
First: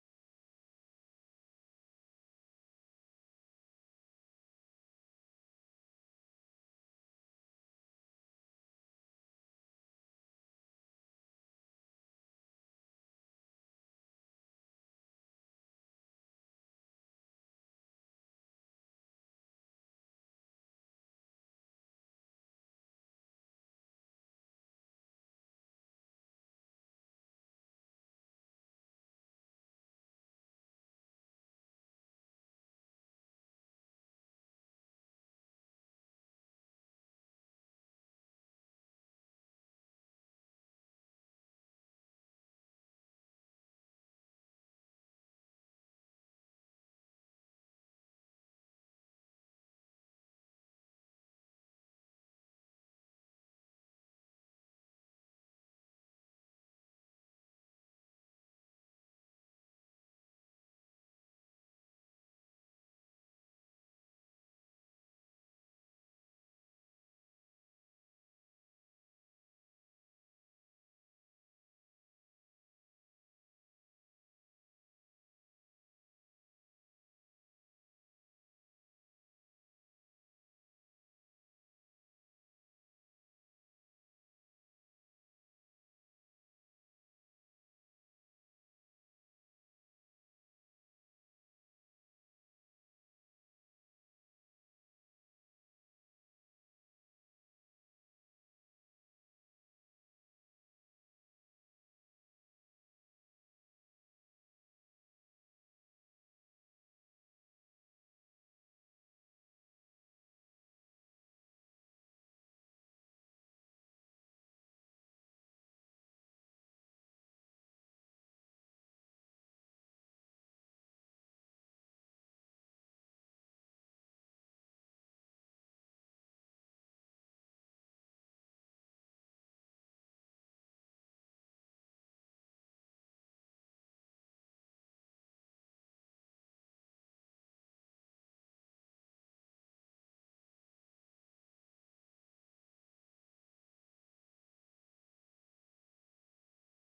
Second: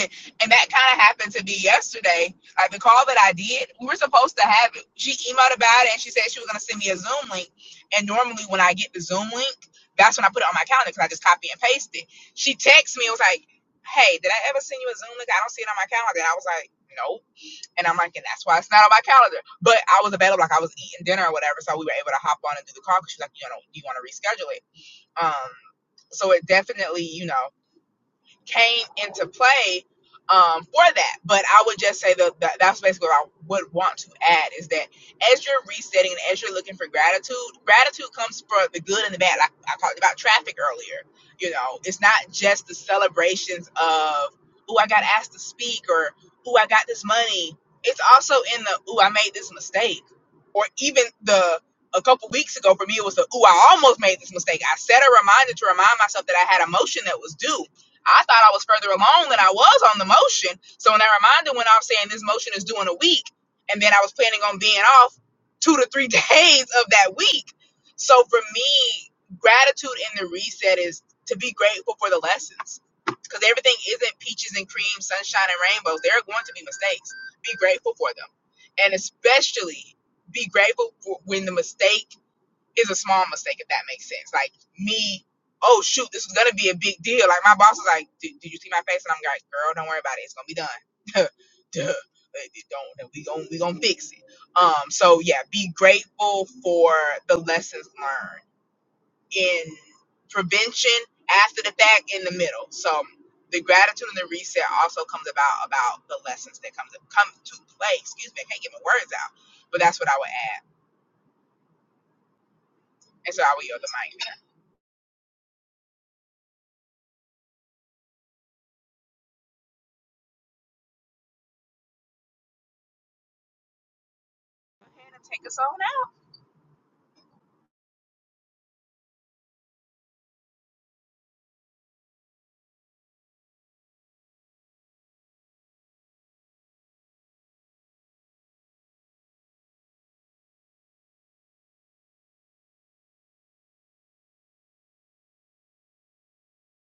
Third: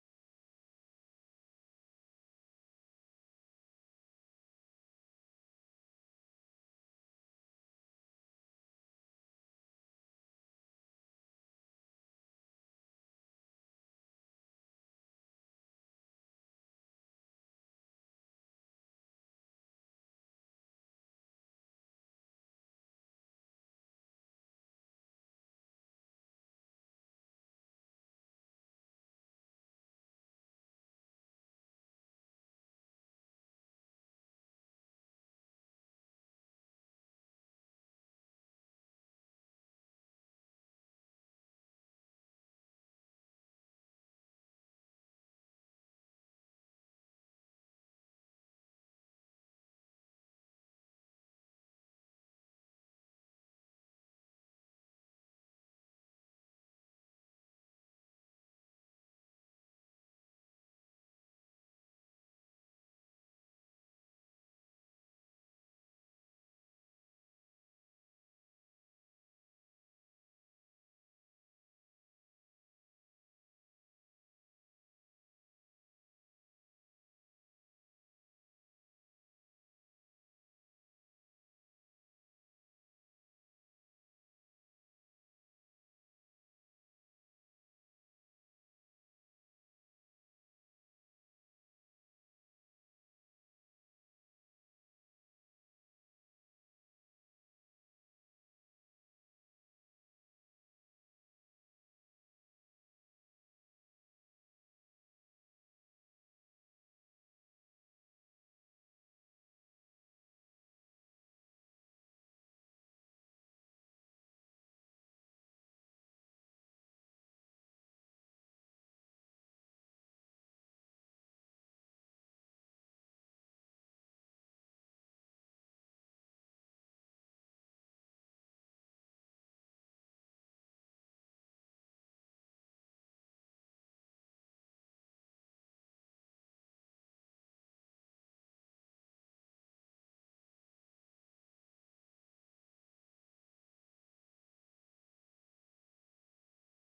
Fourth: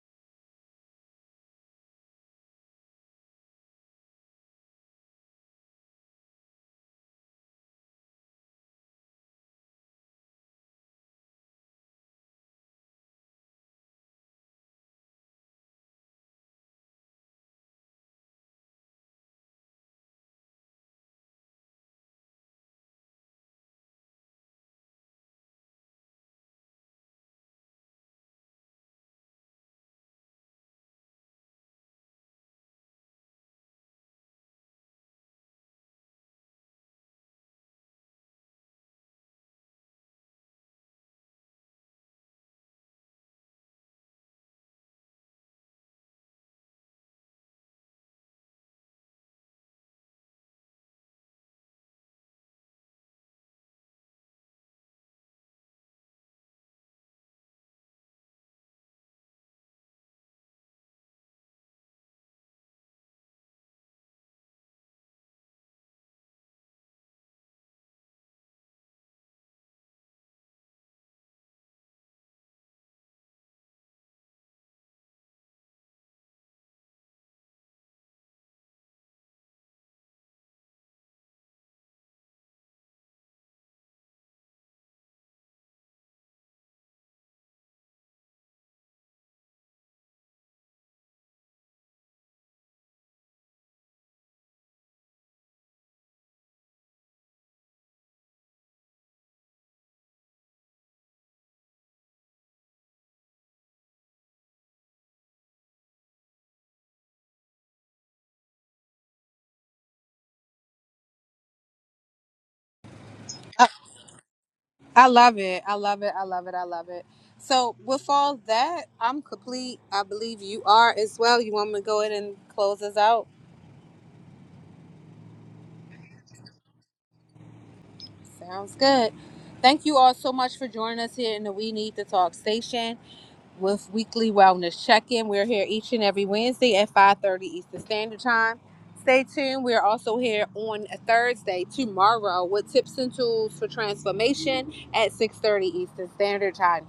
Speaker 2: that kind of happened to be yesterday. Like the call that I did, we were supposed to have it. She emailed about it and she said she was going to send me a Zoom link. And normally when I get the Zoom link, that's when I put it on my calendar because I just copy and paste it. She texted me and was like, Hey, did I ever send you a Zoom link? I don't see it on my calendar. And I was like, Nope. And I'm like, and that's why it's not on my calendar. But I was available, like I was eating dinner or whatever, so we were able to hop on and do the call because she's like, you know, do you want to reschedule it? Um, so it definitely, you know came into play um, for that. But I would just say that, that that's basically what I would want to add is that as you're resetting and as you're looking for gratitude, gratitude comes for the good and the bad. Like I talked about traffic earlier. You know, it's not just the celebrations of "Ooh, I got asked to speak" or "Ooh, I got this money." It's also in the "Ooh, I made this mistake," or even the a couple weeks ago for me it was the "Ooh, I almost made this mistake." I set a reminder to remind myself that I had a motion that was due I thought I was further along than I was on the motion. So when I reminded when I was saying this motion is due in a week, and then I was planning on being off two to three <laughs> days of that week. So for me, gratitude in the reset is to be grateful for the lessons. Because everything isn't peaches and cream, sunshine and rainbows. There are going to be mistakes. Be grateful for them. And especially be grateful for when the mistake is a small mistake if that makes sense. Like me, oh shoot, this is gonna be a big deal. Like my boss is like, did, did you see my face? And I'm like, girl, don't worry about it. It's gonna be done. <laughs> Duh. Like, Don't we gonna we gonna fix it. Um. So yeah, be grateful for the lessons learned in prevention after the fact in the middle. So the gratitude and the reset also comes about about the lessons that comes come to play. Excuse me, I can't get my words out, but that's what I would add. And so I will yield the mic.
Speaker 3: I love it. I love it. I love it. I love it. So with all that, I'm complete. I believe you are as well. You want me to go ahead and close us out?
Speaker 2: take us on out.
Speaker 3: Sounds good. Thank you all so much for joining us here in the We Need to Talk station with weekly wellness check-in. We're here each and every Wednesday at 5:30 Eastern Standard Time. Stay tuned. We're also here on a Thursday tomorrow with tips and tools for transformation at 6:30 Eastern Standard Time.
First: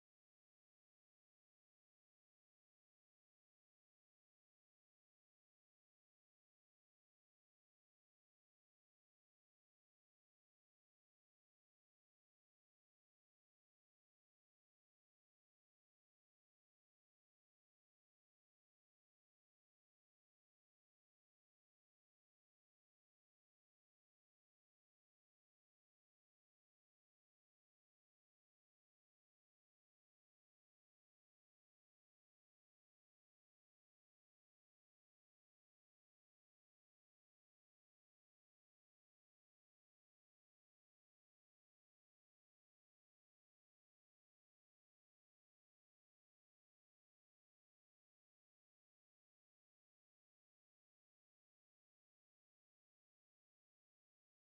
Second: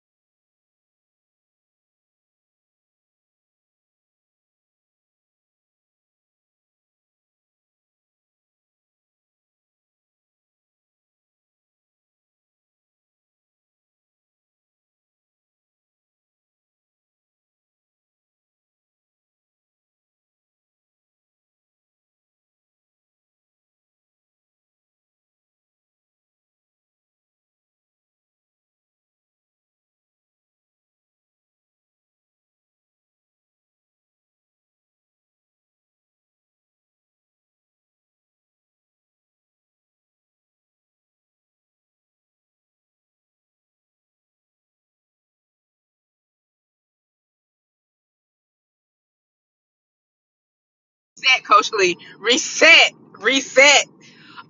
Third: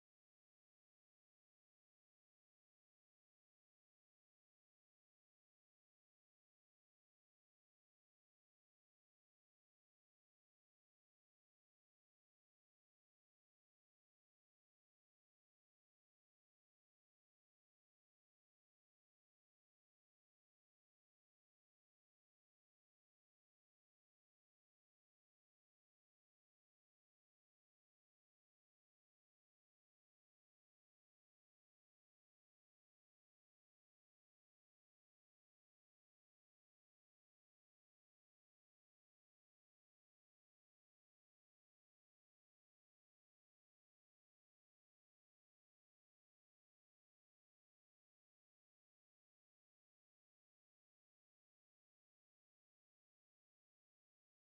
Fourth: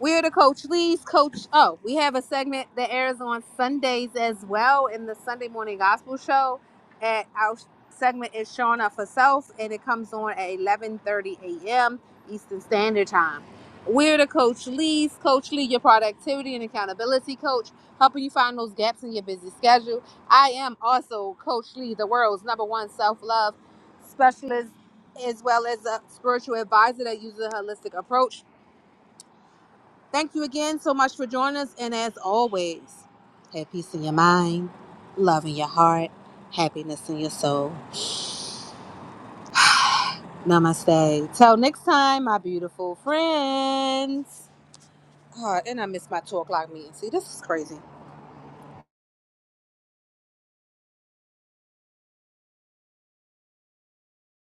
Speaker 3: We're the Coach Lee's Coach. Oh, we have a segment that airs on Sundays as well in the Sunday Morning Gospel Show. And our segment is showing up for self, and it comes on at 11:30 a.m. Eastern Standard Time. We're the Coach Lee's Coach Lee, your productivity and accountability coach, helping you find those gaps in your busy schedule. I am also Coach Lee, the world's number one self-love specialist, as well as a spiritual advisor that uses a holistic approach Thank you again so much for joining us. And as always, have peace in your mind, love in your heart, happiness in your soul. Namaste. Till next time, my beautiful friends. Oh, and I missed my two o'clock meeting. See, this is crazy.
Speaker 2: reset, Coach Lee. Reset, reset.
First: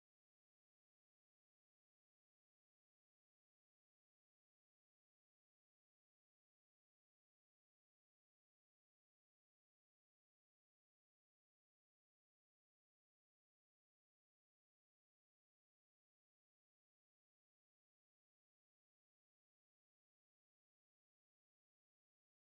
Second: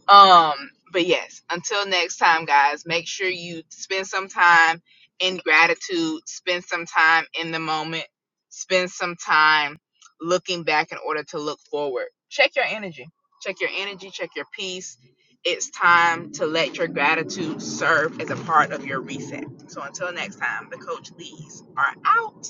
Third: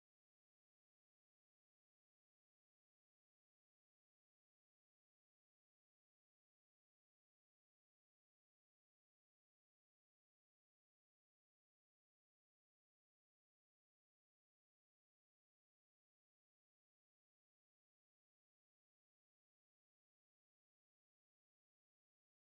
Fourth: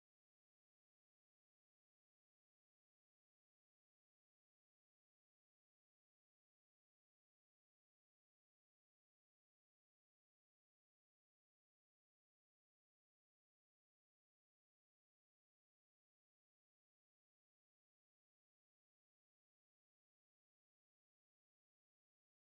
Speaker 2: Um, but yes, until next time, guys, make sure you spend some time in gratitude, spend some time in the moment, spend some time looking back in order to look forward. Check your energy. Check your energy, check your peace. It's time to let your gratitude serve as a part of your reset. So until next time, the Coach Lees are out.